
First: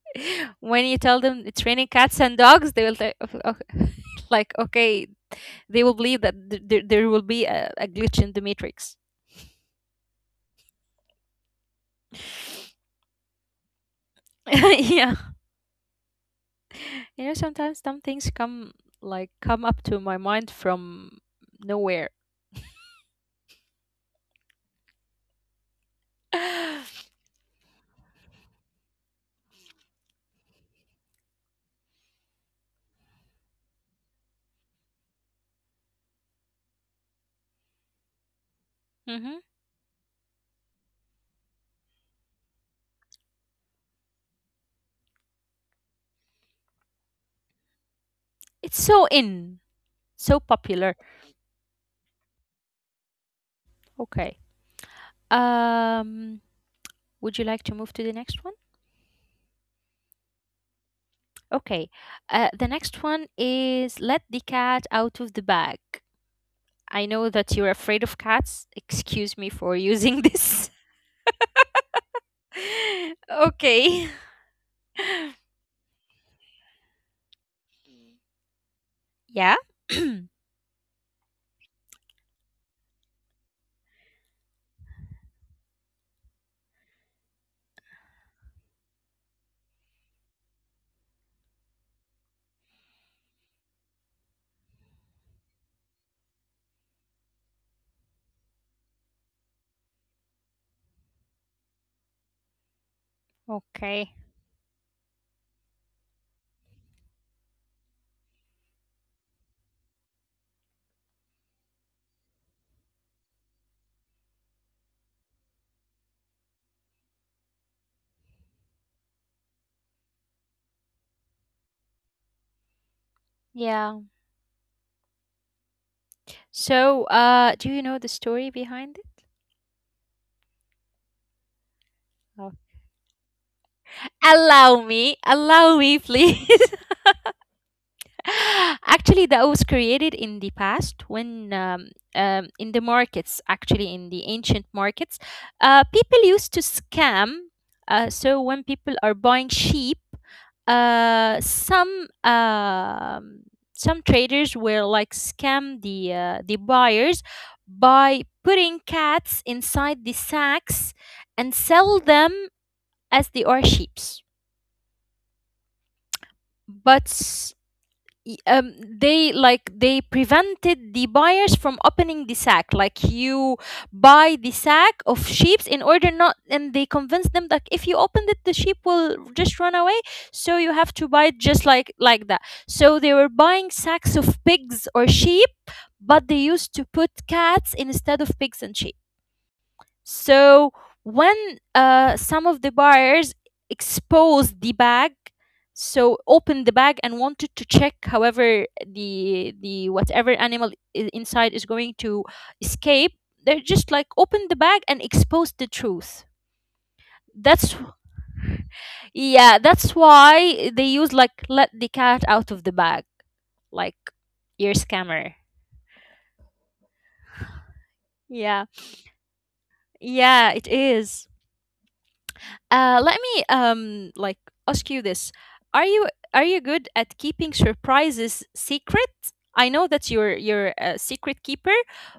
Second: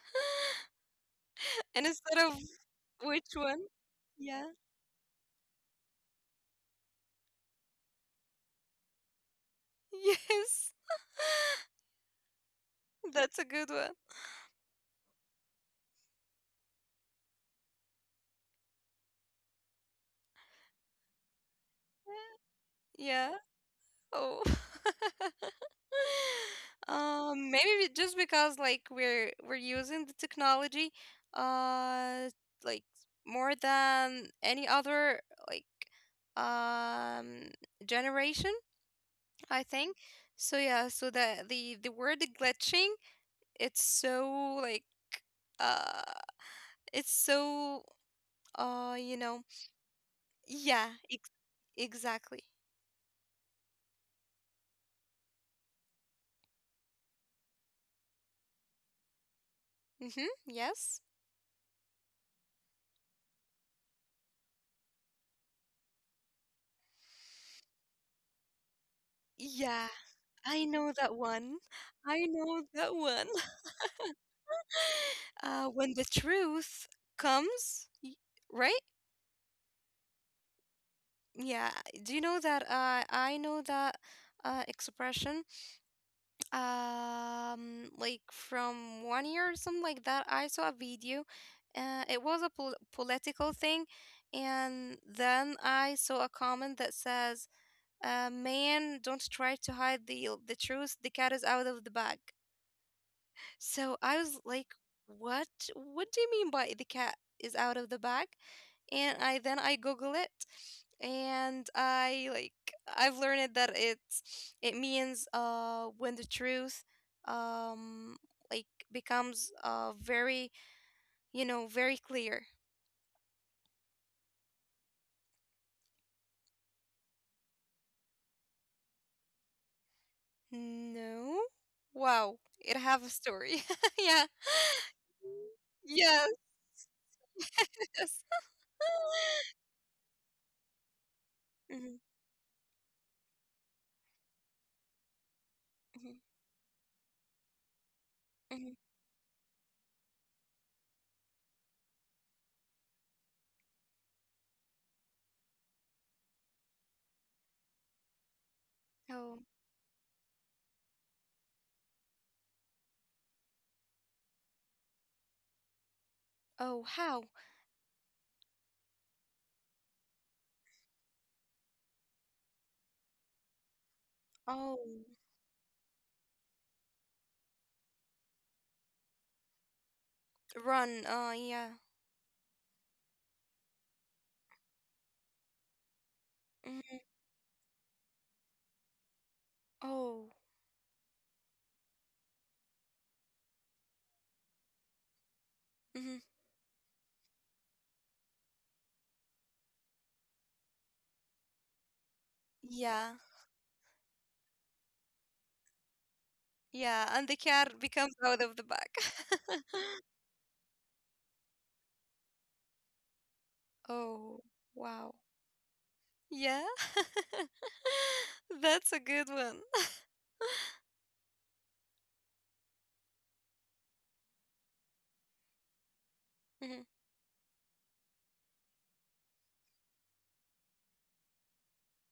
Speaker 1: When you tell them it's raining
Speaker 2: And instead
Speaker 1: cats and
Speaker 2: of
Speaker 1: dogs, they will say,
Speaker 2: which one?
Speaker 1: [laughs]
Speaker 2: Yeah.
Speaker 1: like, okay, they will believe that there will be a glitch in the matrix.
Speaker 2: [laughs] Yes. That's a good one.
Speaker 1: [laughs] yeah, you know, sometimes some things come come up to my mind from nowhere.
Speaker 2: Yeah. Oh. [laughs]
Speaker 1: [sighs] hmm.
Speaker 2: Maybe just because like we're using the technology uh like more than any other like um generation, I think. So yeah, so the word glitching, it's so like uh it's so
Speaker 1: It's so
Speaker 2: you know,
Speaker 1: in, so
Speaker 2: yeah,
Speaker 1: popular.
Speaker 2: ex exactly.
Speaker 1: Okay. Um, would you like to move to the next one?
Speaker 2: Mm-hmm. Yes.
Speaker 1: Okay. The next one is let the cat out of the bag. I know that you're afraid of cats. Excuse me for
Speaker 2: Yeah,
Speaker 1: using
Speaker 2: I
Speaker 1: this.
Speaker 2: know that one. I know that one.
Speaker 1: [laughs]
Speaker 2: [laughs]
Speaker 1: okay. [laughs]
Speaker 2: When the truth comes, right?
Speaker 1: Yeah.
Speaker 2: Yeah. Do you know that? I know that expression. Like from 1 year or something like that, I saw a video. It was a political thing, and then I saw a comment that says, "Man, don't try to hide the truth. The cat is out of the bag."
Speaker 1: [clears throat]
Speaker 2: So
Speaker 1: okay.
Speaker 2: I was like, "What? What do you mean by the cat is out of the bag?" And I then I Google it, and I've learned that it's it means when the truth um like becomes very you know very clear.
Speaker 1: Yeah. So, do you know the story behind it?
Speaker 2: No, wow,
Speaker 1: Oh.
Speaker 2: it have a story. [laughs] yeah,
Speaker 1: Allow me,
Speaker 2: yes.
Speaker 1: please.
Speaker 2: [laughs]
Speaker 1: [laughs] Actually, that was created in the past when
Speaker 2: Mhm,
Speaker 1: in the markets, actually in the ancient markets,
Speaker 2: mhm,
Speaker 1: people used to scam. So when
Speaker 2: mhm.
Speaker 1: people are buying sheep, uh, some um, some traders will like scam the buyers by putting
Speaker 2: Oh,
Speaker 1: cats inside the sacks and sell them as they are sheeps.
Speaker 2: oh,
Speaker 1: But
Speaker 2: how?
Speaker 1: they like they prevented the buyers from opening the sack, like you buy the
Speaker 2: Oh,
Speaker 1: sack of sheep in order not, and they convince them that if you open it the sheep will just run away, so you have
Speaker 2: run.
Speaker 1: to buy it just
Speaker 2: Yeah.
Speaker 1: like that. So they were buying sacks of pigs or sheep, but they used to
Speaker 2: Mm-hmm.
Speaker 1: put cats instead of pigs and sheep.
Speaker 2: Oh.
Speaker 1: So when some of the buyers exposed the bag, so
Speaker 2: hmm
Speaker 1: opened the bag and wanted to check, however, the whatever animal inside is going to escape,
Speaker 2: Yeah.
Speaker 1: they're just like opened the bag and exposed the truth.
Speaker 2: Yeah. And the
Speaker 1: That's
Speaker 2: car becomes out of the bag.
Speaker 1: yeah, that's
Speaker 2: [laughs]
Speaker 1: why they use like let the cat out of the bag, like
Speaker 2: Oh,
Speaker 1: you're a
Speaker 2: wow.
Speaker 1: scammer.
Speaker 2: Yeah. [laughs]
Speaker 1: Yeah,
Speaker 2: That's a good one. [laughs]
Speaker 1: yeah, it is. Let me like ask you this: are you are you good
Speaker 2: Mhm.
Speaker 1: at keeping surprises secret? I know that you're a secret keeper,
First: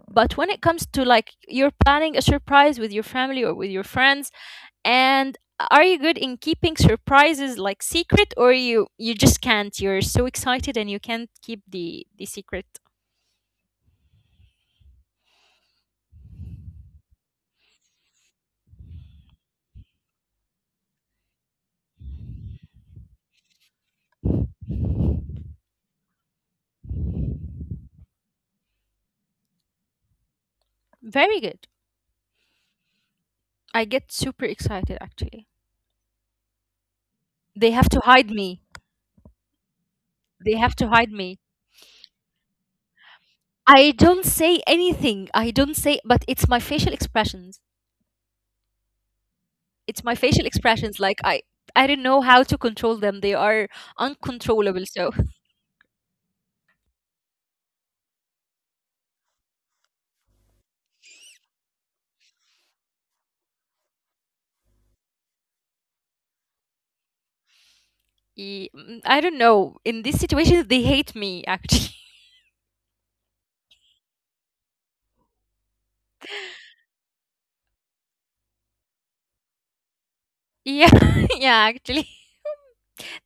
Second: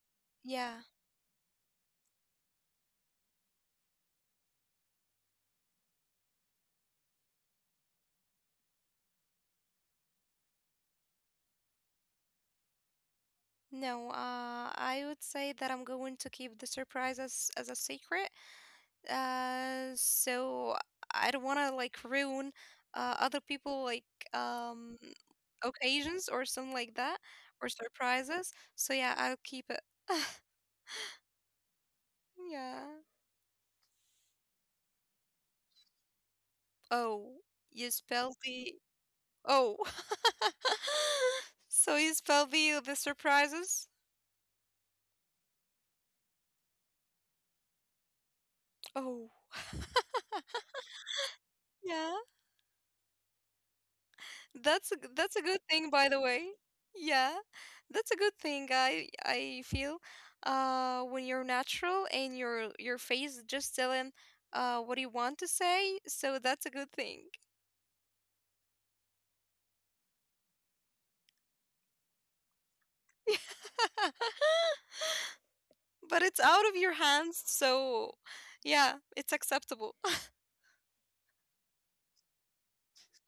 Speaker 1: but when it
Speaker 2: Yeah.
Speaker 1: comes to like you're planning a surprise with your family or with your friends, and are you good in keeping surprises like secret, or you just can't? You're so excited and you can't keep the secret.
Speaker 2: No, I would say that I'm going to keep the surprise as a secret. So I don't want to like ruin other people like um occasions or something like that or surprises. So yeah, I'll keep it. [laughs]
Speaker 1: Very good.
Speaker 2: Yeah.
Speaker 1: I get super excited actually.
Speaker 2: Oh,
Speaker 1: They
Speaker 2: you
Speaker 1: have to
Speaker 2: spell
Speaker 1: hide me.
Speaker 2: the oh.
Speaker 1: They have to
Speaker 2: [laughs]
Speaker 1: hide me.
Speaker 2: So you spell the surprises?
Speaker 1: I don't say anything. I don't say, but it's my facial expressions.
Speaker 2: Oh,
Speaker 1: It's my facial expressions. Like
Speaker 2: yeah.
Speaker 1: I don't know how to control them. They are
Speaker 2: That's
Speaker 1: uncontrollable.
Speaker 2: a good
Speaker 1: So
Speaker 2: thing, by the way. Yeah, that's a good thing. I feel when you're natural and your face is just telling what you want to say, so that's a good thing.
Speaker 1: mm, I don't know. In this situation, they hate me. Actually,
Speaker 2: [laughs] But it's out of your hands, so yeah, it's acceptable.
Speaker 1: [laughs] yeah, [laughs] yeah. Actually,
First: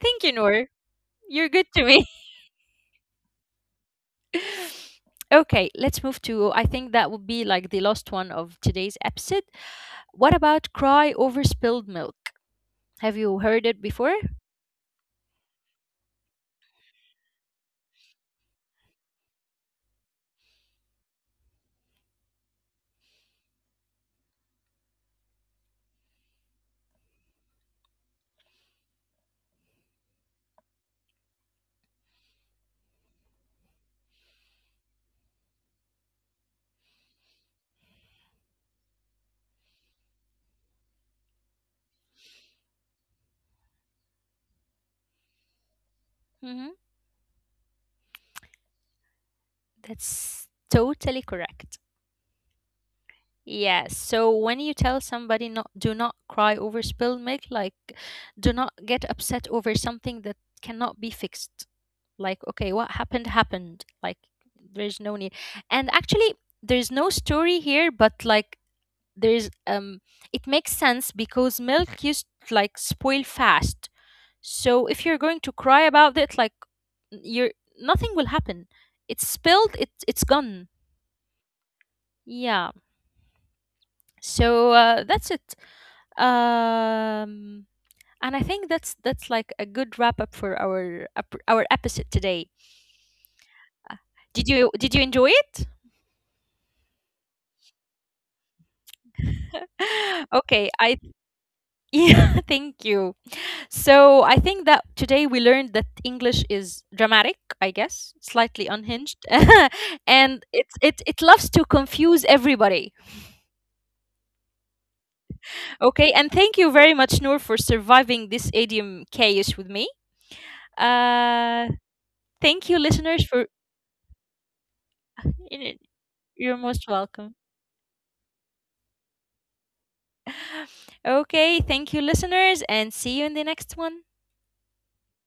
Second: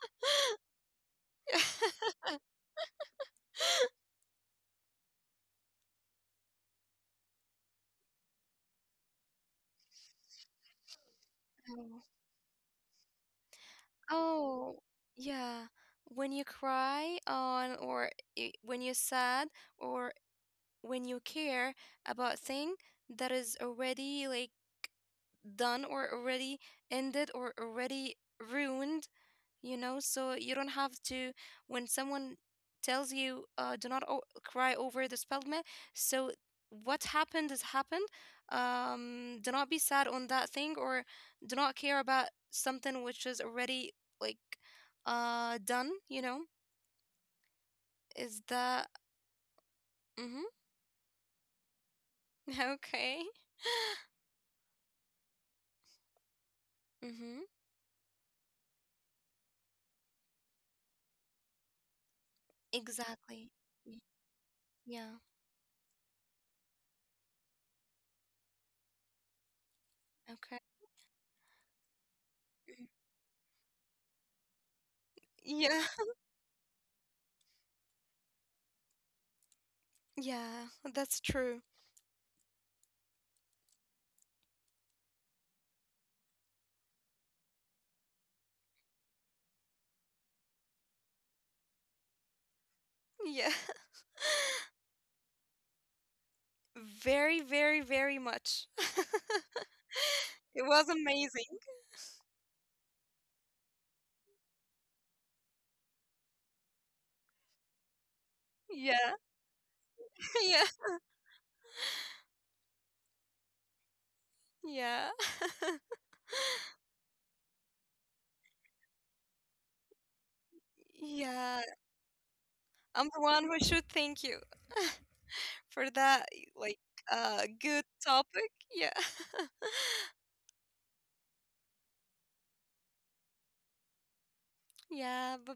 Speaker 1: thank you, Noor. You're good to me.
Speaker 2: [laughs]
Speaker 1: [laughs] Okay, let's move to. I think that would be like the last one of today's episode. What about cry over spilled milk? Have you heard it before?
Speaker 2: Oh, yeah. When you cry on or when you're sad or when you care about thing that is already like done or already ended or already ruined, you know, so you don't have to when someone tells you do not cry over the spilled milk, so what happened has happened, do not be sad on that thing, or do not care about something which is already like done, you know,
Speaker 1: Hmm.
Speaker 2: is that. Mm-hmm.
Speaker 1: That's totally correct.
Speaker 2: [laughs] Okay.
Speaker 1: Yes. So when you tell somebody not do not cry over
Speaker 2: [laughs]
Speaker 1: spilled
Speaker 2: mm-hmm,
Speaker 1: milk, like do not get upset over something that cannot be fixed. Like, okay, what happened
Speaker 2: exactly.
Speaker 1: happened.
Speaker 2: Y-
Speaker 1: Like there's
Speaker 2: yeah.
Speaker 1: no need. And actually there's no story here, but like there's it
Speaker 2: Okay.
Speaker 1: makes sense because milk used
Speaker 2: Mhm.
Speaker 1: like spoil fast. So if you're going to
Speaker 2: Yeah.
Speaker 1: cry about it, like you're nothing will happen. It's spilled,
Speaker 2: [laughs]
Speaker 1: it's
Speaker 2: Yeah,
Speaker 1: gone.
Speaker 2: that's true.
Speaker 1: Yeah. So that's it. Um, and I think that's like a good wrap up for our episode today.
Speaker 2: Yeah.
Speaker 1: Did you enjoy it?
Speaker 2: [laughs] Very, very, very much.
Speaker 1: [laughs]
Speaker 2: It
Speaker 1: okay,
Speaker 2: was
Speaker 1: I
Speaker 2: amazing.
Speaker 1: yeah, [laughs] thank you. So I think that today we learned that English is dramatic, I guess, slightly
Speaker 2: Yeah.
Speaker 1: unhinged, [laughs]
Speaker 2: [laughs]
Speaker 1: and
Speaker 2: Yeah.
Speaker 1: it loves to confuse everybody.
Speaker 2: Yeah.
Speaker 1: Okay, and thank you very much, Noor, for surviving this idiom chaos with me.
Speaker 2: Yeah.
Speaker 1: Uh, Thank you,
Speaker 2: I'm the
Speaker 1: listeners,
Speaker 2: one
Speaker 1: for.
Speaker 2: who should thank you [laughs] for that,
Speaker 1: You're
Speaker 2: like,
Speaker 1: most welcome.
Speaker 2: good topic. Yeah. [laughs]
Speaker 1: [laughs] Okay, thank you, listeners, and see you in the next one.
Speaker 2: yeah. Bye.